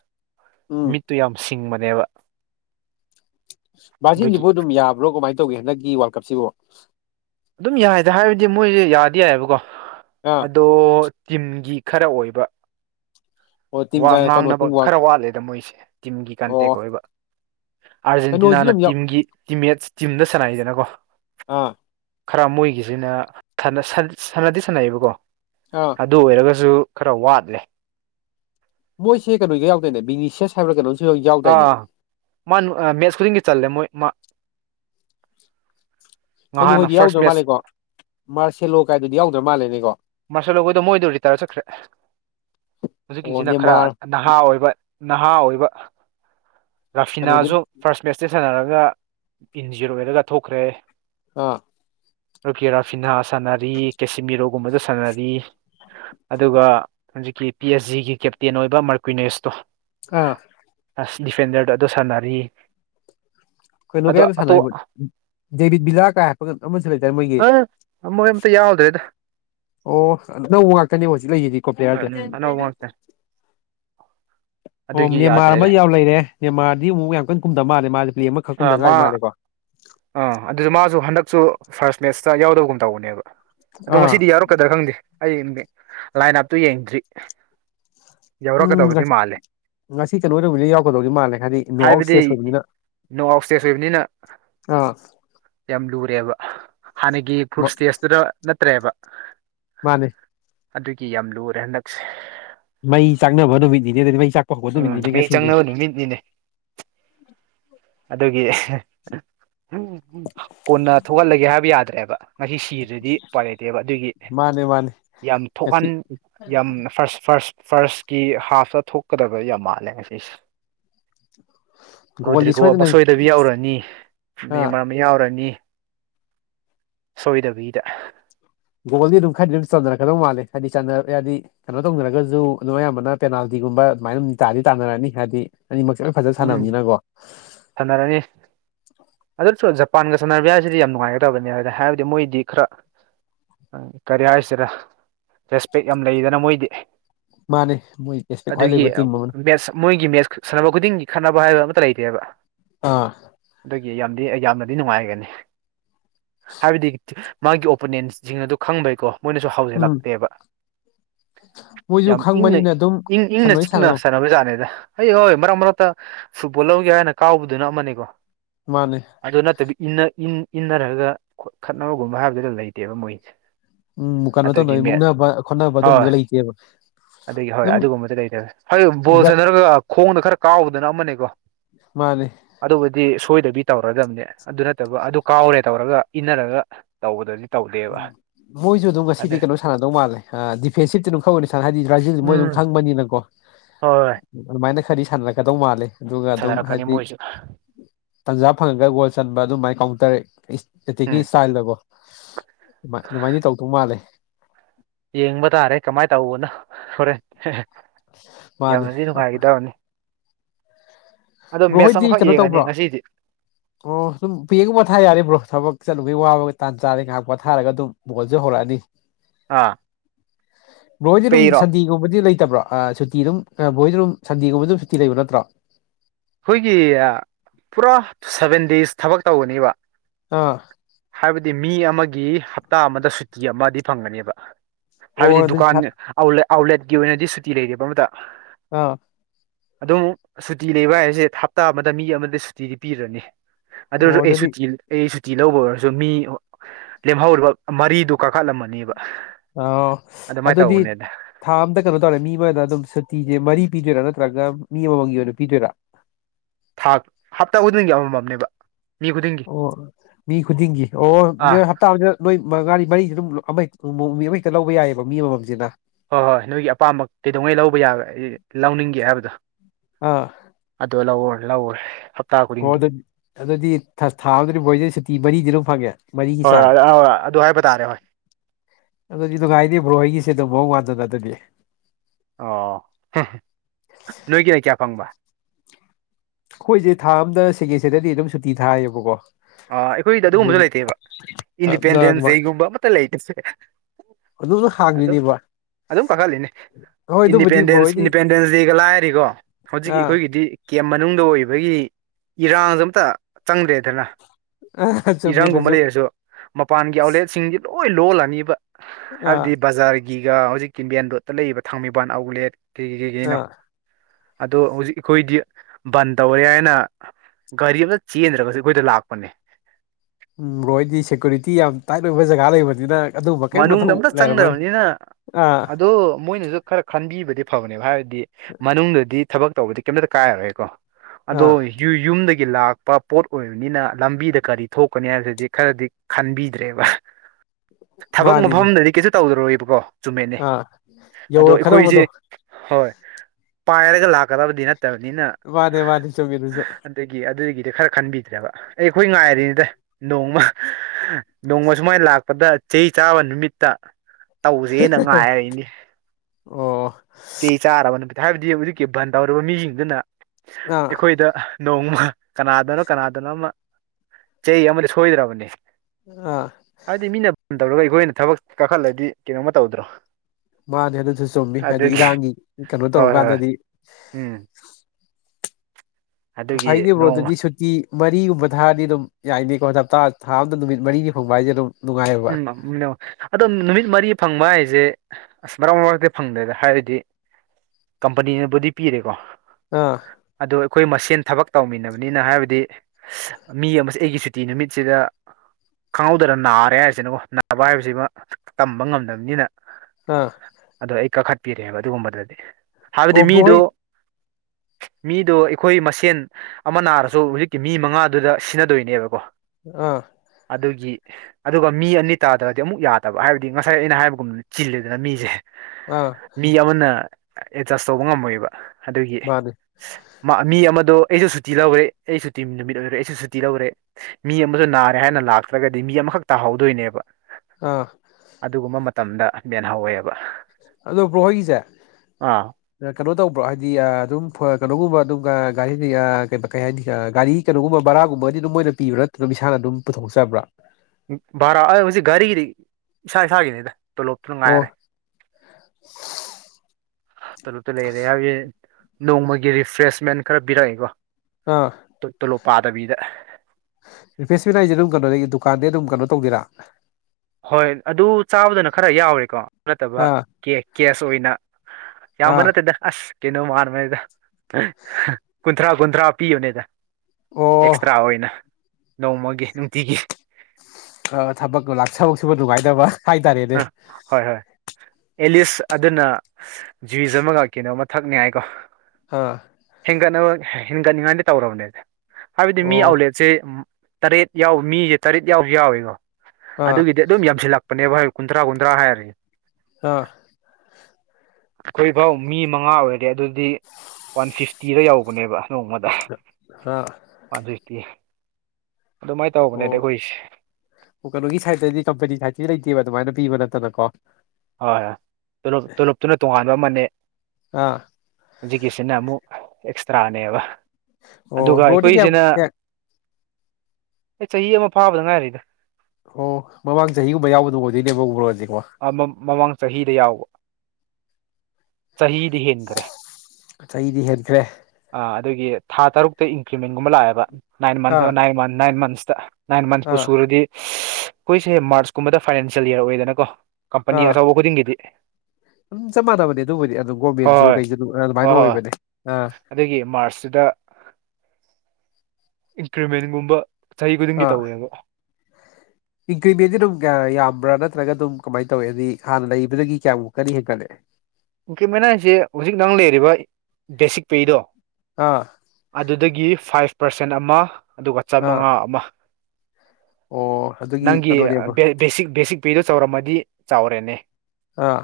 ꯎꯝ ꯃꯤꯠꯇꯨ ꯌꯥꯝ ꯁꯤꯡꯕꯅꯦꯕ ꯑꯗꯨꯒꯤ ꯚꯥꯔꯖꯤꯟꯁꯤꯕꯨ ꯑꯗꯨꯝ ꯌꯥꯕ꯭ꯔꯣ ꯀꯃꯥꯏꯅ ꯇꯧꯒꯦ ꯍꯟꯗꯛꯀꯤ ꯋꯥꯔꯜ ꯀꯞꯁꯤꯕꯨ ꯑꯗꯨꯝ ꯌꯥꯏꯗ ꯍꯥꯏꯕꯗꯤ ꯃꯣꯏꯁꯦ ꯌꯥꯗꯤ ꯌꯥꯏꯑꯕꯀꯣ ꯑꯥ ꯑꯗꯣ ꯇꯤꯝꯒꯤ ꯈꯔ ꯑꯣꯏꯕ ꯑꯣ ꯇꯤꯝ ꯋꯥ ꯀꯩꯅꯣ ꯉꯥꯡꯅꯕ ꯇꯤꯝꯋꯥꯛ ꯈꯔ ꯋꯥꯠꯂꯦꯗ ꯃꯣꯏꯁꯦ ꯇꯤꯝꯒꯤ ꯀꯟꯇꯦꯛ ꯑꯣ ꯑꯣꯏꯕ ꯀꯩꯅꯣꯁꯨ ꯑꯥꯔꯖꯦꯟꯇꯤꯅꯥꯅ ꯑꯗꯨꯝ ꯌꯥꯎ ꯇꯤꯝꯒꯤ ꯇꯤꯝꯃꯦꯠꯁ ꯇꯤꯝꯗ ꯁꯥꯟꯅꯗꯅꯀꯣ ꯑꯥ ꯈꯔ ꯃꯣꯏꯒꯤꯁꯤꯅ ꯁꯅꯗꯤ ꯁꯥꯟꯅꯩꯑꯕꯀꯣ ꯑꯥ ꯑꯗꯨ ꯑꯣꯏꯔꯒꯁꯨ ꯈꯔ ꯋꯥꯠꯂꯦ ꯃꯣꯏꯁꯦ ꯀꯩꯅꯣꯒꯤ ꯌꯥꯎꯗꯣꯏꯅꯦ ꯕꯤꯅꯤꯁꯤꯁ ꯍꯥꯏꯕ꯭ꯔ ꯀꯩꯅꯣ ꯑꯥ ꯃꯥ ꯃꯦꯠꯁ ꯈꯨꯗꯤꯡꯒꯤ ꯆꯜꯂꯦ ꯃꯣꯏ ꯃꯥ ꯉꯍꯥꯟꯅ ꯀꯩꯅꯣꯈꯣꯏꯗꯤ ꯐꯥꯔꯁ ꯌꯥꯎꯗ꯭ꯔ ꯃꯦꯠꯆ ꯃꯥꯜꯂꯦꯀꯣ ꯃꯥꯔꯁꯦꯂꯣ ꯀꯥꯏꯗꯗꯤ ꯌꯥꯎꯗ꯭ꯔ ꯃꯥꯜꯂꯦꯅꯦꯀꯣ ꯃꯥꯁꯜ ꯂꯧ ꯑꯩꯈꯣꯏꯗꯣ ꯃꯣꯏꯗꯧꯔꯤꯇꯥꯔ ꯆꯠꯈ꯭ꯔꯦ ꯑꯣ ꯍꯧꯖꯤꯛꯀꯤꯁꯤꯅ ꯈꯔ ꯅꯦꯃꯥꯔ ꯅꯍꯥ ꯑꯣꯏꯕ ꯅꯍꯥ ꯑꯣꯏꯕ ꯀꯩꯅꯣꯗꯤ ꯔꯥꯐꯤꯅꯥꯁꯨ ꯐꯥꯔꯁ ꯃꯦꯠꯁꯇ ꯁꯥꯟꯅꯔꯒ ꯏꯟ ꯖꯤꯔꯣ ꯑꯣꯏꯔꯒ ꯊꯣꯛꯈ꯭ꯔꯦ ꯑꯥ ꯔꯨꯀꯤꯔꯥꯐꯤꯍ ꯁꯥꯟꯅꯔꯤ ꯀꯦꯁꯤꯃꯤꯔꯣꯒꯨꯝꯕꯗ ꯁꯥꯟꯅꯔꯤ ꯑꯗꯨꯒ ꯍꯧꯖꯤꯛꯀꯤ ꯄꯤ ꯑꯦꯁ ꯖꯤꯒꯤ ꯀꯦꯞꯇꯦꯟ ꯑꯣꯏꯕ ꯃꯥꯔꯀ꯭ꯋꯏꯅꯁꯇꯣ ꯑꯥ ꯑ ꯗꯤꯐꯦꯟꯗꯔꯗ ꯑꯗ ꯁꯥꯟꯅꯔꯤ ꯀꯩꯅꯣꯒ ꯑꯗꯣ ꯌꯥꯝꯅ ꯑꯇꯣꯞ ꯁꯥꯟꯅꯔꯤꯕꯣ ꯗꯦꯕꯤꯠ ꯕꯤꯂꯥꯀ ꯍꯥꯏꯄ ꯑꯃꯁꯨ ꯂꯩꯇꯥꯔꯦ ꯃꯣꯏꯒꯤ ꯑꯃꯒꯝꯇ ꯌꯥꯎꯗ꯭ꯔꯣꯦꯗ ꯑꯣ ꯅꯪ ꯉꯥꯛꯇꯅꯦꯕ ꯍꯧꯖꯤꯛ ꯂꯩꯔꯤꯗꯤꯀꯣꯄ꯭ꯂꯦꯌꯥꯔꯁꯦ ꯑꯅꯧꯕ ꯉꯥꯛꯇ ꯑꯣꯝ ꯑꯗꯨꯒꯤ ꯅꯦꯃꯥꯥꯔ ꯑꯃ ꯌꯥꯗ꯭ꯔꯦꯗ ꯌꯥꯝ ꯂꯩꯔꯦ ꯃꯦꯟꯃꯥꯗꯤ ꯑꯃꯨꯛ ꯌꯥꯝ ꯀꯟ ꯀꯨꯝꯗ ꯃꯥꯜꯂꯦ ꯃꯥꯂ ꯄꯦ ꯑꯃꯈꯛ ꯑ ꯀꯨꯝꯗ ꯃꯥ ꯉꯥꯏꯔꯤ ꯃꯥꯜꯂꯀꯣ ꯑꯥ ꯑꯗꯨꯗ ꯃꯥꯁꯨ ꯍꯟꯗꯛꯁꯨ ꯐꯥꯔꯁ ꯃꯦꯠꯁꯇ ꯌꯥꯎꯗꯕꯒꯨꯝ ꯇꯧꯕꯅꯦꯕ ꯑꯗꯣ ꯑꯥ ꯉꯁꯤꯗꯤ ꯌꯥꯎꯔꯛꯀꯗ꯭ꯔꯥ ꯈꯪꯗꯦ ꯑꯩ ꯂꯥꯏꯟ ꯑꯞꯇꯨ ꯌꯦꯡꯗ꯭ꯔꯤ ꯎꯝ ꯌꯧꯔꯛꯀꯗꯧꯕꯗꯤ ꯃꯥꯜꯂꯦ ꯉꯁꯤ ꯀꯩꯅꯣ ꯑꯣꯏꯔꯕꯅꯤꯅ ꯌꯥꯎꯒꯗꯧꯔꯤ ꯃꯥꯜꯂꯦ ꯍꯥꯏꯗꯤ ꯅꯣ ꯑꯥꯎꯠ ꯍꯥꯏꯕꯗꯤ ꯏꯁꯇꯦꯖ ꯑꯣꯏꯕꯅꯤꯅ ꯅꯣꯛ ꯑꯥꯎꯠ ꯏꯁꯇꯦꯖ ꯑꯣꯏꯕꯅꯤꯅ ꯑꯥ ꯌꯥꯝ ꯂꯨꯔꯦꯕ ꯍꯥꯟꯅꯒꯤ ꯒ꯭ꯔꯨꯞ ꯏꯁꯇꯦꯖꯇꯨꯗ ꯅꯠꯇ꯭ꯔꯦꯕ ꯃꯥꯅꯦ ꯑꯗꯨꯒꯤ ꯌꯥꯝ ꯂꯨꯔꯦ ꯍꯟꯗꯛꯁꯦ ꯃꯩ ꯆꯪꯅꯕꯗꯤꯗꯤ ꯆꯥꯛꯄ ꯎꯝ ꯍꯧꯒꯗꯃꯤꯗꯨꯗꯤ ꯃꯩ ꯉꯁꯤꯁꯦ ꯆꯪꯅꯕ ꯅꯨꯃꯤꯠꯅꯤꯅꯦ ꯑꯗꯨꯒꯤ ꯎꯝ ꯀꯣꯟꯅ ꯊꯣꯛꯍꯠꯂꯒꯦ ꯍꯥꯏꯕ ꯌꯥꯗ꯭ꯔꯦꯕ ꯉꯁꯤ ꯁꯤꯔꯗꯤ ꯄꯥꯏ ꯂꯩꯇꯦꯕ ꯑꯗꯨꯒꯤ ꯃꯥꯅꯦ ꯃꯥꯅꯦ ꯌꯥꯝ ꯊꯣꯛꯍꯟ ꯉꯁꯤ ꯌꯥꯝ ꯐꯥꯔꯁ ꯐꯥꯔꯁ ꯐꯥꯔꯁꯀꯤ ꯍꯥꯐꯇ ꯊꯣꯛꯀꯗꯕ ꯌꯥꯝ ꯃꯥꯜꯂꯦ ꯉꯁꯤꯁꯦ ꯣꯒꯣꯜꯁꯤ ꯃꯁꯣꯏꯗꯕꯤ ꯌꯥꯎꯔꯅꯤ ꯑ ꯃꯔꯝ ꯑꯃ ꯌꯥꯎꯔꯅꯤ ꯁꯣꯏꯗꯕꯤꯗ ꯒꯣꯜꯒꯤ ꯑꯗꯨꯝ ꯈꯔꯗꯤ ꯑꯗꯨꯝ ꯆꯝꯅꯔꯛꯀꯗꯧ ꯃꯥꯜꯂꯦ ꯍꯥꯏꯗꯤꯗꯤ ꯀꯩꯅꯣ ꯇꯧꯅꯔꯒꯁꯨ ꯑꯗꯨꯝ ꯑꯌꯥꯝꯕꯅ ꯄꯦꯅꯥꯜꯇꯤꯒꯨꯝꯕ ꯑꯗꯨꯃꯥꯏꯅ ꯇꯥꯗꯤ ꯇꯥꯟꯅꯔꯛꯅꯤ ꯍꯥꯏꯕꯗꯤ ꯑꯅꯤꯃꯛꯁꯦ ꯂꯣꯏ ꯐꯖꯅ ꯎꯝ ꯁꯥꯟꯅꯕꯅꯤꯅꯀꯣ ꯁꯥꯟꯅꯔꯅꯤ ꯑꯗꯨꯁꯨ ꯖꯄꯥꯟꯒ ꯁꯥꯟꯅꯕꯤ ꯍꯥꯏꯁꯤꯗꯤ ꯌꯥꯝ ꯅꯨꯡꯉꯥꯏꯒꯗꯕꯅꯤ ꯍꯥꯏꯗꯤ ꯍꯥꯏꯔꯕꯗꯤ ꯃꯣꯏꯗꯤ ꯈꯔ ꯀꯔꯤ ꯍꯥꯏꯁꯤꯔ ꯔꯦꯁꯄꯦꯛ ꯌꯥꯝ ꯂꯩꯗꯅ ꯃꯣꯏꯗꯤ ꯃꯥꯅꯦ ꯃꯣꯏ ꯔꯦꯁꯄꯦꯛ ꯈ꯭ꯋꯥꯏ ꯑꯗꯨꯒꯤ ꯂꯩꯕ ꯇꯤꯝ ꯑꯃꯅꯤ ꯃꯦꯁ ꯃꯣꯏꯒꯤ ꯃꯦꯠꯁ ꯁꯥꯟꯅꯕ ꯈꯨꯗꯤꯡꯒꯤ ꯈꯠꯅꯕ ꯍꯥꯏꯕ ꯑꯃꯇ ꯂꯩꯇꯦꯕ ꯑꯥ ꯑꯦ ꯌꯥꯝꯗꯤ ꯌꯥꯝꯅꯗꯤ ꯅꯨꯡꯉꯥꯏꯒꯅꯤ ꯍꯥꯏꯕꯗꯤ ꯃꯥꯒꯤ ꯑꯣꯄꯣꯅꯦꯟꯁꯤꯡꯅ ꯑꯗꯨꯣ ꯈꯪꯕꯩꯀꯣ ꯃꯣꯏꯅꯁꯨ ꯎꯝ ꯍꯥꯎꯖꯤꯜꯂꯛꯇꯦꯕ ꯃꯣꯏꯁꯨ ꯌꯥꯝ ꯏꯪꯅ ꯈꯪꯕꯅꯤꯅ ꯑꯗꯨꯝ ꯏꯪ ꯏꯪꯅ ꯁꯥꯟꯅꯩ ꯆꯤꯛꯅ ꯁꯥꯟꯅꯅꯣ ꯁꯥꯟꯅꯕꯖꯥꯠꯅꯦꯗ ꯑꯩ ꯍꯣꯏ ꯃꯔꯛ ꯃꯔꯛꯇ ꯐꯨꯠꯕꯣꯜ ꯂꯧꯒꯦ ꯍꯥꯏꯅ ꯀꯥꯎꯕꯗꯨꯅ ꯑꯃꯅꯤꯅꯦꯀꯣ ꯃꯥꯅꯦ ꯑꯗꯨ ꯅꯠꯇꯕꯤ ꯏꯟꯅꯔꯒ ꯈꯠꯅꯕꯒꯨꯝꯕ ꯍꯥꯏꯕꯗꯨꯗ ꯂꯩꯇꯦꯕ ꯃꯣꯏꯁꯦ ꯎꯝ ꯀꯩꯅꯣ ꯑꯗꯨꯒꯤ ꯇꯧꯅꯕ ꯃꯦꯠ ꯃꯨꯛꯅꯕ ꯈꯣꯠꯅꯕ ꯍꯣꯏ ꯑꯗꯨꯝꯕꯗꯣ ꯂꯩꯇꯦꯕ ꯑꯗꯒꯤ ꯍꯣꯏ ꯑꯗꯨꯝ ꯑꯗꯨꯒꯨꯝꯕꯗꯤ ꯂꯩꯇꯋꯦ ꯍꯣꯏ ꯕꯣꯜ ꯖꯛ ꯁꯅꯔꯒ ꯈꯣꯡꯗ ꯈꯔ ꯀꯥꯎꯕꯗꯅ ꯀꯣ ꯃꯥꯅꯦ ꯑꯗꯨꯕꯨꯗꯤ ꯁꯣꯏꯗꯕꯤ ꯇꯧꯔꯗꯕꯅꯦ ꯑꯗꯨ ꯅꯠꯇꯕ ꯑꯗꯨ ꯀꯥꯎꯔꯦ ꯇꯧꯔꯒ ꯏꯟꯅꯔꯒ ꯇꯧꯕꯗꯖꯤꯛ ꯎꯝ ꯃꯣꯏꯁꯨ ꯑꯗꯨꯝ ꯉꯁꯤꯗꯤ ꯀꯩꯅꯣ ꯁꯥꯟꯅꯗꯧ ꯃꯥꯜꯂꯦ ꯗꯤꯐꯦꯟꯁꯤꯞꯇꯤ ꯑꯗꯨꯝ ꯈꯪꯅꯤ ꯁꯥꯟ ꯍꯥꯏꯗꯤ ꯔꯥꯤꯡ ꯃꯣꯏ ꯑꯗꯨꯝ ꯈꯦ ꯎꯝ ꯈꯪꯕꯅꯤꯅꯀꯣ ꯍꯣꯏ ꯍꯣꯏ ꯑꯗꯨꯃꯥꯏꯅ ꯈꯗꯤ ꯁꯥꯟꯅꯔꯛꯀꯗꯧ ꯃꯥꯜꯂꯦ ꯑꯗꯨꯒ ꯑꯗꯨꯝ ꯁꯥꯟꯅꯔꯛꯀꯅꯤ ꯍꯥꯏꯗꯤ ꯃꯣꯏꯁꯨ ꯇꯟꯖꯥ ꯐꯪꯉꯒ ꯒꯣꯜ ꯆꯟꯕ ꯑꯗꯨꯃꯥꯏꯅ ꯀꯥꯎꯟꯇꯔ ꯑꯦꯇꯤꯀꯤ ꯎꯝ ꯏꯁꯇꯥꯏꯜꯗꯀꯣ ꯑꯗꯨꯃꯥꯏꯅ ꯇꯧꯗꯧ ꯃꯥꯜꯂꯦ ꯌꯦꯡꯕ ꯇꯥꯔꯦ ꯀꯃꯥꯏꯅ ꯇꯧꯕꯅꯣ ꯍꯣꯔꯦꯟ ꯃꯥꯅꯦ ꯌꯥꯝꯅꯗꯤ ꯅꯨꯡꯉꯥꯏꯒꯗꯕꯅꯤ ꯑꯗꯣ ꯃꯦꯠꯆ ꯕ꯭ꯔꯣꯍꯣꯏꯗꯤ ꯑꯃꯈꯛ ꯀꯩꯅꯣ ꯌꯦꯡꯉꯅꯤ ꯇꯧꯕ꯭ꯔꯣ ꯉꯁꯤꯗꯤ ꯑꯣ ꯁꯨꯝ ꯄꯤꯒꯨꯝ ꯃꯊꯥ ꯌꯥꯔꯤꯕ꯭ꯔꯣ ꯊꯕꯛ ꯆꯠꯂꯨꯕꯒꯤ ꯋꯥꯕ ꯇꯥꯟ ꯆꯥꯔꯩ ꯉ ꯄ ꯊꯥꯔꯒ ꯑꯗꯨꯝ ꯃꯒꯣꯟꯁꯨ ꯍꯧꯔꯛꯑꯅꯤ ꯑꯥ ꯂꯣꯏꯗꯤ ꯑꯗꯨꯝ ꯄꯩꯔꯣ ꯁꯟꯗꯤꯤꯒꯨꯝꯕꯗꯤ ꯂꯩꯇ ꯅꯠꯇꯕ꯭ꯔꯣ ꯁꯨꯇꯤ ꯑꯗꯨꯝ ꯕꯣꯏꯁꯨ ꯑꯗꯨꯝ ꯁꯟꯗꯦꯒꯨꯝꯕ ꯑꯗꯨꯝ ꯁꯨꯇꯤ ꯂꯩꯕ ꯅꯠꯇ꯭ꯔꯣ ꯑꯩꯈꯣꯏꯒꯤ ꯄꯨꯔꯥ ꯁꯚꯦꯟ ꯗꯦꯖ ꯊꯕꯛ ꯇꯧꯒꯅꯦꯕ ꯑꯥ ꯗꯤ ꯃꯤ ꯑꯃꯒꯤ ꯍꯞꯇꯥ ꯑꯃꯗ ꯁꯨꯇꯤ ꯑꯃꯗꯤ ꯐꯪꯒꯅꯦꯕ ꯑꯣ ꯍꯥꯏꯕꯗꯤ ꯑꯗꯨꯗꯤ ꯗꯨꯀꯥꯟ ꯊꯥ ꯑ ꯑꯥꯎꯠꯂꯦꯠꯀꯤ ꯑꯣꯏꯅꯗꯤ ꯁꯨꯇꯤ ꯂꯩꯔꯤꯕ ꯑꯃꯝꯇ ꯑꯥ ꯑꯗꯨꯝ ꯁꯨꯇꯤ ꯂꯩꯕ ꯍꯥꯏꯁꯦ ꯍꯞꯇꯥ ꯑꯃꯗ ꯃꯤ ꯑꯃꯗ ꯁꯨꯇꯤꯗꯤ ꯄꯤꯔꯅꯤ ꯑꯣ ꯑꯗꯨꯗꯤ ꯑꯗꯨꯗꯁꯤꯁ ꯇꯤ ꯂꯧꯕ ꯑꯣꯏꯔꯁꯨ ꯃꯤ ꯂꯦꯝꯍꯧꯔꯤꯕ ꯃꯔꯤꯗꯨ ꯀꯥꯈꯠꯂꯝꯃꯅꯦꯕ ꯑ ꯑꯗꯨꯃꯥꯏꯅ ꯑꯗꯨꯗꯤ ꯇꯧꯕꯅꯦꯗ ꯊꯥ ꯑꯝꯇ ꯀꯩꯅꯣ ꯇꯧꯔꯦ ꯃꯤ ꯃꯣꯏꯗ ꯑꯗꯨꯝ ꯇꯤꯁꯦ ꯃꯔꯤ ꯄꯤꯗꯣꯏꯔꯥ ꯅꯠꯇ꯭ꯔꯒ ꯃꯤ ꯑꯃꯃꯝꯒꯤ ꯑꯣꯏꯅ ꯄꯤꯗꯣꯏꯔꯥ ꯊꯥꯛ ꯍꯞꯇꯥ ꯈꯨꯗꯤꯡꯒꯤ ꯑꯃꯃꯝꯅꯦꯕ ꯃꯤ ꯈꯨꯗꯤꯡꯒꯤ ꯑꯣ ꯃꯤ ꯈꯨꯗꯤꯡꯒꯤ ꯑꯣ ꯑꯥ ꯍꯞꯇꯥꯗ ꯅꯣꯏ ꯉꯥꯔꯤ ꯃꯔꯤꯁꯤ ꯑꯗꯨꯝ ꯑꯃ ꯍꯛꯇ ꯂꯧꯕ ꯌꯥꯏꯑꯕ ꯃꯤ ꯑꯃꯃꯝꯁꯤꯅ ꯍꯣꯏ ꯍꯣꯏ ꯅꯣꯏꯒꯤ ꯑꯄꯥꯝꯕ ꯀꯩꯗꯧꯉꯩ ꯂꯧꯕ ꯌꯥꯕ ꯂꯧꯅꯤꯡꯒꯦ ꯍꯥꯏꯕꯗꯣ ꯑꯥ ꯑꯗ ꯂꯋ ꯂꯋ ꯑꯣ ꯑꯗꯨꯗꯤ ꯑꯗꯨꯗꯤ ꯊꯥꯗꯗꯤ ꯕꯣꯏꯁ ꯁꯨꯇꯤ ꯃꯔꯤꯗꯤ ꯑꯗꯨꯝ ꯐꯪꯉꯦ ꯃꯔꯤꯒꯤ ꯍꯣꯏ ꯆꯥꯡ ꯍꯣꯏ ꯑꯗꯨ ꯍꯥꯏꯏꯕꯇꯥꯔꯦꯣꯣꯏ ꯑꯗꯨꯗꯤꯗ ꯀꯥꯏꯗꯦꯕ꯭ꯔꯣ ꯑꯩꯒꯤꯁꯦ ꯑꯗꯨꯝ ꯐꯥꯎ ꯃꯥꯟꯗꯗ ꯑꯗꯨꯗꯤ ꯑꯣ ꯅꯣꯏꯒꯤꯅ ꯀꯌꯥ ꯐꯪꯕ ꯑꯩꯈꯣꯏꯁꯦ ꯊꯥ ꯑ ꯑꯃꯝꯗ ꯁꯦꯒꯦꯠꯁꯤꯗꯗꯤ ꯑꯗꯨꯝ ꯁꯨꯇꯤ ꯊꯥꯏꯌꯦꯕꯀꯣ ꯑꯥ ꯑꯩꯈꯣꯏꯒꯤꯗꯤ ꯑꯗꯨꯝ ꯑꯗꯨꯒꯨꯝꯕꯁꯨ ꯂꯩꯇꯦꯕ ꯏꯟꯗꯤꯄꯦꯟꯗꯦꯟꯁ ꯗꯦꯒꯨꯝꯕ ꯑꯃꯠꯇ ꯂꯩꯇꯁꯦ ꯑꯗꯨꯁꯨ ꯍꯥꯡꯅꯤꯅꯦꯕ ꯑꯗꯨꯝ ꯄꯀꯥꯂꯅꯦ ꯕ꯭ꯔꯣ ꯏꯟꯗꯤꯄꯦꯟꯗꯦꯟꯁ ꯍꯣꯏꯗꯤ ꯏꯟꯗꯤꯄꯦꯟꯗꯦꯟꯁ ꯗꯦꯒ ꯂꯥꯏꯔꯤꯀꯣ ꯍꯧꯖꯤꯛ ꯑꯥ ꯑꯩꯈꯣꯏꯒꯤꯗꯤ ꯀꯦꯝ ꯃꯅꯨꯡꯗ ꯑꯣꯏꯕꯒꯤ ꯏꯔꯥꯡꯁ ꯑꯝꯇ ꯆꯪꯗ꯭ꯔꯦꯗꯅ ꯑꯥ ꯆꯨꯝꯃꯤ ꯏꯔꯪꯒꯨꯝꯕ ꯑꯗꯨꯁꯨ ꯂꯩꯔꯁꯨ ꯃꯄꯥꯟꯒꯤ ꯑꯥꯎꯠꯂꯦꯠꯁꯤꯡꯗꯤ ꯂꯣꯏ ꯂꯣꯏ ꯂꯣꯜꯂꯅꯤꯕ ꯑꯥ ꯍꯥꯏꯕꯗꯤ ꯕꯖꯥꯔꯒꯤꯒ ꯍꯧꯖꯤꯛꯀꯤ ꯃꯦꯟ ꯔꯣꯠꯇ ꯂꯩꯔꯤꯕ ꯊꯥꯡꯃꯩꯕꯥꯟ ꯑꯥꯎꯠꯂꯦꯠ ꯀꯩꯒꯤ ꯀꯦꯒꯤꯅꯣ ꯑꯥ ꯑꯗꯣ ꯍꯧꯖꯤꯛ ꯑꯩꯈꯣꯏꯗꯤ ꯕꯟ ꯇꯧꯔꯦ ꯍꯥꯏꯅ ꯒꯥꯔꯤ ꯑꯃꯝꯇ ꯆꯦꯟꯗ꯭ꯔꯒꯁꯨ ꯑꯩꯈꯣꯏꯗ ꯂꯥꯛꯄ ꯄꯅꯤ ꯎꯝ ꯔꯣꯏ ꯑꯩꯗꯤ ꯁꯦꯀ꯭ꯌꯨꯔꯤꯇꯤ ꯌꯥꯝ ꯇꯥꯏꯠ ꯑꯣꯏꯕ ꯖꯒꯥ ꯂꯩꯕꯅꯤꯅ ꯑꯗꯨꯝꯕ ꯀꯔꯤꯝ ꯃꯅꯨꯡꯗ ꯃꯊꯧ ꯑꯃꯝꯇ ꯂꯩꯔꯝꯃꯔꯣꯏ ꯆꯪꯗ꯭ꯔꯕꯅꯤꯅ ꯑꯥ ꯑꯗꯨꯗ ꯃꯣꯏꯅꯁꯨ ꯈꯔ ꯈꯟꯕꯤꯕꯗꯤ ꯐꯕꯅꯦꯕ ꯍꯥꯏꯔꯗꯤ ꯃꯅꯨꯡꯗꯗꯤ ꯊꯕꯛ ꯇꯧꯕꯗꯤ ꯀ ꯀꯥꯏꯔꯦꯀꯣ ꯑꯣ ꯑꯥ ꯌ ꯒꯤ ꯂꯥꯛꯄ ꯄꯣꯠ ꯑꯣꯏꯕꯅꯤꯅ ꯂꯝꯕꯤꯗ ꯀꯔꯤ ꯊꯣꯛꯀꯅꯤ ꯍꯥꯏꯕꯁꯤꯗꯤ ꯈꯔꯗꯤ ꯈꯟꯕꯤꯗ꯭ꯔꯦꯕ [inaudible] ꯊꯕꯛ ꯃꯥꯅꯤꯅꯦ ꯃꯐꯝꯗꯗꯤ ꯀꯩꯁꯨ ꯇꯧꯗꯔꯣꯏꯕꯀꯣ ꯆꯨꯝꯃꯦꯅꯤ ꯑꯥ ꯑꯗꯣ ꯑꯩꯈꯣꯏꯁꯦ ꯌꯧꯔꯛꯀꯗꯧꯕꯗꯣ ꯍꯣꯏ ꯄꯥꯏꯔꯒ ꯂꯥꯛꯀꯗꯕꯗꯤ ꯅꯠꯇꯦ ꯐꯠꯇꯕꯅꯤꯅ ꯃꯥꯅꯦ ꯃꯥꯅꯦ ꯆꯨꯝꯃꯤ ꯑꯗꯨꯁꯨ ꯑꯗꯒꯤ ꯑꯗꯨꯒꯤ ꯈꯔ ꯈꯟꯕꯤꯗ꯭ꯔꯦꯕ ꯑꯦ ꯑꯩꯈꯣꯏ ꯉꯥꯏꯔꯤꯅꯤꯗ ꯅꯣꯡꯃ ꯅꯣꯡꯃ ꯁꯨꯃꯥꯏꯅ ꯂꯥꯛꯄꯗ ꯆꯍꯤ ꯆꯥꯕ ꯅꯨꯃꯤꯠꯇ ꯇꯧꯁꯦꯅ ꯉꯥꯏꯔꯤꯅꯦ ꯑꯣ ꯆꯦ ꯆꯥꯔꯕ ꯅꯨꯃꯤꯠꯇ ꯍꯥꯏꯕꯗꯤ ꯍꯧꯖꯤꯛꯀꯤ ꯕꯟ ꯇꯧꯔꯤꯕ ꯃꯤꯁꯤꯡꯗꯨꯅ ꯑꯥ ꯑꯩꯈꯣꯏꯗ ꯅꯣꯡꯃ ꯀꯅꯥꯗꯅꯣ ꯀꯅꯥꯗꯅꯣ ꯑꯃ ꯆꯩ ꯑꯃ ꯁꯣꯏꯗ꯭ꯔꯕꯅꯤ ꯑꯥ ꯍꯥꯏꯕꯗꯤ ꯃꯤꯅ ꯐꯣꯟ ꯇꯧꯔꯒ ꯑꯩꯈꯣꯏꯅ ꯊꯕꯛ ꯀꯥꯈꯠꯂꯗꯤ ꯀꯩꯅꯣꯝꯃ ꯇꯧꯗ꯭ꯔꯣ ꯃꯥꯅꯦ ꯑꯗꯨꯁꯨ ꯆꯨꯝꯃꯤ ꯍꯥꯏꯗꯤ ꯑꯗꯨꯒꯤ ꯏꯔꯥꯡꯒꯤ ꯀꯩꯅꯣ ꯇꯧꯔꯨ ꯍꯣꯏ ꯍꯣꯏ ꯀꯥꯟꯗꯗꯤ ꯎꯝ ꯑꯗꯨꯒꯤ ꯍꯥꯏꯌꯦꯡꯗꯤ ꯕ꯭ꯔꯣ ꯅꯣꯡꯃ ꯑꯗꯨꯗꯤ ꯁꯨꯇꯤ ꯃꯔꯤꯒꯨꯝꯕ ꯊꯥꯔꯗꯤ ꯑꯗꯨꯝ ꯌꯥꯏꯅꯤꯀꯣ ꯍꯞꯇꯥ ꯊꯥ ꯑꯝꯗ ꯅꯨꯃꯤꯠ ꯃꯔꯤꯅꯤ ꯐꯪꯕ ꯍꯥꯏꯁꯦ ꯑꯗꯨꯝ ꯅꯨꯡꯉꯥꯏꯑꯕ ꯎꯝ ꯑꯗꯣ ꯅꯨꯃꯤꯠ ꯃꯔꯤ ꯐꯪꯕ ꯍꯥꯏꯁꯦ ꯑꯁ ꯃꯔꯛ ꯃꯔꯛꯇ ꯐꯪꯗꯦꯗ ꯍꯥꯏꯔꯗꯤ ꯀꯝꯄꯅꯤꯅꯕꯨꯗꯤ ꯄꯤꯔꯦꯀꯣ ꯑꯥ ꯑꯗꯣ ꯑꯩꯈꯣꯏ ꯃꯁꯦꯟ ꯊꯕꯛ ꯇꯧꯃꯤꯟꯅꯕꯅꯤꯅ ꯍꯥꯏꯕꯗꯤ ꯃꯤ ꯑꯃꯁꯦ ꯑꯩꯒꯤ ꯁꯨꯇꯤ ꯅꯨꯃꯤꯠꯁꯤꯗ ꯈꯪꯍꯧꯗꯅ ꯅꯔꯦ ꯁꯤꯅꯣ ꯅꯥꯕ ꯍꯥꯏꯕꯁꯤꯃ ꯇꯝꯕ ꯉꯝꯗꯕꯅꯤꯅ ꯑꯥ ꯑꯗꯣ ꯑꯩ ꯀꯥꯈꯠ ꯄꯤꯔꯛꯑꯦꯕ ꯑꯗꯨꯒꯨꯝꯕꯗꯗꯤ ꯍꯥꯏꯕꯗꯤ ꯑꯣ ꯕ꯭ꯔꯣ ꯍꯣꯏ ꯃꯤꯗꯨ ꯃꯤꯗꯣ ꯑꯩꯈꯣꯏ ꯃꯁꯦꯟ ꯑꯃ ꯅꯥꯔꯁꯨ ꯍꯧꯖꯤꯛꯀꯤ ꯃꯤ ꯃꯉꯥꯗꯨꯗ ꯁꯤꯟꯅꯗꯣꯏꯅꯦꯕꯀꯣ ꯑꯥ ꯑꯗꯨꯒꯤ ꯑꯗꯨꯒ ꯃꯤ ꯑꯅꯤ ꯇꯥꯗ꯭ꯔꯗꯤ ꯑꯃꯨꯛ ꯌꯥꯗꯕ ꯍꯥꯏꯕꯗꯤ ꯉꯁꯥꯏ ꯑꯩꯅ ꯍꯥꯏꯕꯒꯨꯝꯕꯅ ꯆꯤꯜꯂꯤꯗꯅ ꯃꯤꯁꯦ ꯑꯥ ꯃꯤ ꯑꯃꯅ ꯑꯦꯠꯖꯁ ꯇꯧꯕ ꯉꯝꯃꯣꯏꯕ ꯑꯗꯨꯒꯤ ꯃꯥꯅꯦ ꯃꯤ ꯑꯃꯗꯣ ꯑꯩꯁꯨ ꯁꯨꯇꯤ ꯂꯧꯔꯦ ꯑꯩ ꯁꯨꯇꯤ ꯅꯨꯃꯤꯠ ꯑꯣꯏꯔꯦ ꯑꯩꯁꯨ ꯁꯨꯇꯤ ꯂꯧꯔꯦ ꯃꯤ ꯑꯃꯁꯨ ꯅꯥꯔꯦ ꯍꯥꯏꯅ ꯂꯥꯛꯇ꯭ꯔꯒꯗꯤ ꯃꯤ ꯑꯃꯈꯛ ꯇꯥꯍꯧꯗꯣꯏꯅꯦꯕ ꯑꯥ ꯑꯗꯨꯒꯨꯝꯕ ꯃꯇꯝꯗ ꯃꯦꯜꯍꯧꯋꯦꯕ ꯑꯗꯣ ꯕ꯭ꯔꯣꯍꯣꯏꯒꯤꯁꯦ ꯀꯩꯅꯣ ꯇꯧꯕ ꯍꯥꯏꯗꯤ ꯑꯗꯨꯝ ꯀꯩꯅꯣꯒꯨꯝꯝꯒꯥꯔꯤ ꯀ ꯍꯥꯏꯅꯤ ꯒꯥꯔꯤ ꯀꯩꯅꯣꯒꯨꯝꯕ ꯕꯔꯥꯒꯨꯝꯕ ꯁꯤ ꯑꯗꯨꯝ ꯃꯣꯏꯅ ꯄꯤꯕ ꯅꯠꯇꯅ ꯏꯁꯥꯅ ꯑꯗꯨꯝ ꯄꯨꯊꯣꯛꯆꯕ꯭ꯔꯥ ꯚꯔꯥ ꯍꯧꯖꯤꯛ ꯘꯔꯤꯒꯤꯗꯤ ꯏꯁꯥ ꯏꯁꯥꯒꯤꯅꯤꯗ ꯇꯣꯂꯣꯞꯇꯣ ꯑꯣ ꯉꯥꯏꯔꯦ ꯇꯣꯂꯣꯞꯇ ꯂꯩꯔꯦ ꯍꯥꯏꯕꯗꯤ ꯅꯣꯡꯃꯒꯤ ꯔꯤꯐ꯭ꯔꯦꯁꯃꯦꯟ ꯈꯔ ꯄꯤꯔꯛꯑꯦꯀꯣ ꯇꯣꯂꯣꯞ ꯄꯥꯗꯕꯤꯗ ꯔꯤꯐ꯭ꯔꯦꯁꯃꯤꯦꯟ ꯍꯥꯏꯁꯦ ꯑꯗꯨꯝ ꯀꯩꯅꯣꯗꯒꯤ ꯗꯨꯀꯥꯟꯗꯤ ꯑꯗꯨꯝ ꯀꯩꯅꯣ ꯇꯧꯗꯦꯔꯥ ꯍꯣꯏ ꯑꯗꯨ ꯆꯥꯕꯗꯅ ꯈꯔ ꯌꯥꯎꯔꯦꯀꯣ ꯅꯠꯇꯕ ꯑꯥ ꯀꯦ ꯀꯦꯁ ꯑꯣꯏꯅ ꯌꯥꯝꯕ ꯑꯥ ꯅꯠꯇꯦꯗ ꯑꯁ ꯀꯩꯅꯣ ꯃꯥꯥꯟꯕꯄꯅꯢꯅꯦꯗ ꯀꯨꯟꯊ꯭ꯔꯥ ꯀꯨꯟꯊ꯭ꯔꯥ ꯄꯤꯕꯅꯦꯗ ꯑꯣ ꯑꯦꯛꯁꯇ꯭ꯔꯥ ꯑꯣꯏꯅ ꯅꯣꯡꯃꯒꯤ ꯅꯨꯡꯇꯤꯒꯤ ꯑ ꯊꯕꯛꯇꯣ ꯂꯥꯛ ꯁꯕ ꯁꯨꯕ ꯅꯨꯡꯉꯥꯏꯇꯕ ꯍꯥꯏꯇꯥꯔꯦꯅꯦ ꯑꯦꯂꯤꯁ ꯑꯗꯨꯅ ꯖꯨꯋꯁ ꯑꯃꯒ ꯀꯩꯅꯣ ꯑꯃ ꯊꯛꯅꯤ ꯍꯥꯏꯀꯣ ꯑꯥ ꯍꯦꯟꯒꯠꯅꯕ ꯍꯦꯟꯒꯠꯅꯤꯡꯉꯥꯏꯗꯤ ꯇꯧꯔꯕꯅꯦ ꯍꯥꯏꯕꯗꯤ ꯃꯤ ꯑꯣ ꯑꯥꯎꯠꯂꯦꯠꯁꯦ ꯇꯔꯦꯠ ꯌꯥꯎ ꯃꯤꯁꯦ ꯇꯔꯦꯠ ꯌꯥꯎꯁꯨ ꯌꯥꯎꯋꯏꯀꯣ ꯑꯥ ꯑꯗꯨꯒꯤꯗꯤ ꯑꯗꯨꯝ ꯌꯝꯁꯤꯜꯂꯛꯄꯅꯦꯕ ꯀꯨꯟꯇ꯭ꯔꯥ ꯀꯨꯟꯇ꯭ꯔꯥ ꯍꯥꯏꯔꯦ ꯑꯥ ꯑꯩꯈꯣꯏ ꯐꯥꯎ ꯃꯤ ꯃꯉꯥ ꯑꯣꯏꯔꯦ ꯑꯗꯨꯗꯤ ꯋꯥꯟ ꯐꯤꯐꯇꯤꯗ ꯌꯧꯕꯅꯦꯕ ꯅꯣꯡꯃꯗ ꯑꯥ ꯑꯗꯨꯏꯗꯤ ꯑꯣ ꯑꯣ ꯀꯩꯅꯣꯒꯤ ꯁꯥꯏꯠꯇꯗꯤ ꯀꯝꯄꯥꯅꯤ ꯁꯥꯏꯠꯇꯗꯤ ꯂꯩꯇꯦꯕ ꯑꯗꯨꯃꯥꯏꯅ ꯄꯤꯕ ꯅꯠꯇꯅꯀꯣ ꯍꯣꯏ ꯍꯣꯏꯣ ꯇꯣꯂꯣꯞꯇꯨꯅ ꯇꯣꯉꯥꯟꯕ ꯑꯃꯅꯦ ꯑꯥ ꯍꯧꯖꯤꯛꯀꯤꯁꯤꯅ ꯑꯃꯨꯛ ꯑꯦꯛꯁꯇ꯭ꯔꯥꯅꯦꯕ ꯑꯣ ꯑꯗꯨꯒ ꯕ꯭ꯔꯣꯗꯤ ꯀꯌꯥꯝ ꯑꯩꯈꯣꯏꯁꯤꯅ ꯀꯌꯥ ꯑꯩ ꯆꯍꯤ ꯑꯃ ꯐꯥꯕꯗ ꯉꯥꯏꯔꯤꯗ ꯑꯣ ꯃꯃꯥꯡ ꯆꯍꯤꯒꯨꯝꯕ ꯌꯥꯎꯕꯗꯣ ꯑꯣꯏꯗꯣꯏꯅꯦꯕꯕ꯭ꯔꯣꯖꯤꯛ ꯃꯃꯥꯡ ꯆꯍꯤꯗ ꯌꯥꯎꯕ ꯆꯍꯤꯗꯤ ꯍꯦꯟꯈꯔꯦ ꯆꯍꯤꯗꯤ ꯍꯦꯟꯈ꯭ꯔꯦ ꯑꯥ ꯑꯗꯨꯒꯤ ꯊꯥ ꯇꯔꯨꯛꯇ ꯏꯟꯀ꯭ꯔꯤꯃꯦꯟꯒꯨꯝꯕ ꯂꯥꯛꯑꯦꯕ ꯅꯥꯏꯟ ꯃꯟꯁ ꯑꯥ ꯅꯥꯏꯟ ꯃꯟ ꯅꯥꯏꯟ ꯃꯟꯁꯇ ꯅꯥꯏꯟ ꯃꯟꯁꯄꯨ ꯑꯥ ꯁꯨꯔꯗꯤ ꯑꯩꯈꯣꯏꯁꯦ ꯃꯥꯔꯆꯀꯨꯝꯕꯗ ꯐꯥꯏꯅꯥꯟꯁꯤꯌꯦꯜ ꯏꯔ ꯑꯣꯏꯌꯦꯗꯅꯀꯣ ꯀꯝꯄꯅꯤ ꯑꯆꯧꯕ ꯈꯨꯗꯤꯡꯒꯤꯗꯤ ꯆꯃꯥ ꯇꯕ ꯑꯗꯨꯕꯨꯗꯤ ꯑꯗꯨꯝ ꯍꯣꯏ ꯒꯣꯔꯃꯦꯟꯁꯨ ꯍꯣꯏ ꯀꯩꯁꯨ ꯑꯗꯨꯃꯥꯏꯅ ꯍꯣꯏ ꯍꯣꯏ ꯑꯣꯏꯕꯅꯦ ꯑ ꯑꯗꯨꯒꯤ ꯃꯥꯔꯁꯇꯨꯗ ꯏꯟꯀ꯭ꯔꯤꯃꯦꯟꯒꯨꯝꯕ ꯆꯍꯤ ꯈꯨꯗꯤꯡꯒꯤ ꯑꯥ ꯇꯧꯋꯦꯕ ꯏꯟꯀ꯭ꯔꯤꯃꯦꯟꯗꯤ ꯑꯗꯨꯝ ꯀꯌꯥ ꯌꯥꯝꯕ꯭ꯔꯥ ꯅꯠꯇ꯭ꯔꯒ ꯑꯗꯨꯝ ꯀꯃꯥꯏꯅ ꯇꯧꯋ ꯍꯥꯏꯗꯤ ꯍꯥꯟꯅ ꯂꯩꯕꯗꯒꯤ ꯀꯌꯥꯃꯨꯛꯀꯅꯤ ꯍꯦꯟꯒꯠꯂꯛꯑꯦ ꯑꯣꯀꯦ ꯃꯅꯥꯏꯁꯦ ꯍꯧꯖꯤꯛ ꯅꯪ ꯂꯩꯔꯤꯕ ꯕꯦꯁꯤꯛ ꯄꯦꯗꯣ ꯑꯥ ꯑꯗꯨꯗꯒꯤ ꯐꯥꯏꯚ ꯄꯥꯔꯁꯦꯟ ꯑꯃ ꯑꯗꯨꯒ ꯑꯥ ꯆꯥꯃꯉꯥ ꯑꯃ ꯑꯣ ꯑꯗꯨꯒꯤ ꯅꯪꯒꯤ ꯀꯩꯅꯣꯅꯦꯕ ꯕꯦꯁꯤꯛ ꯄꯦꯗꯣ ꯆꯥꯎꯔꯝꯃꯗꯤ ꯆꯥꯎꯔꯦꯅꯦ ꯑꯥ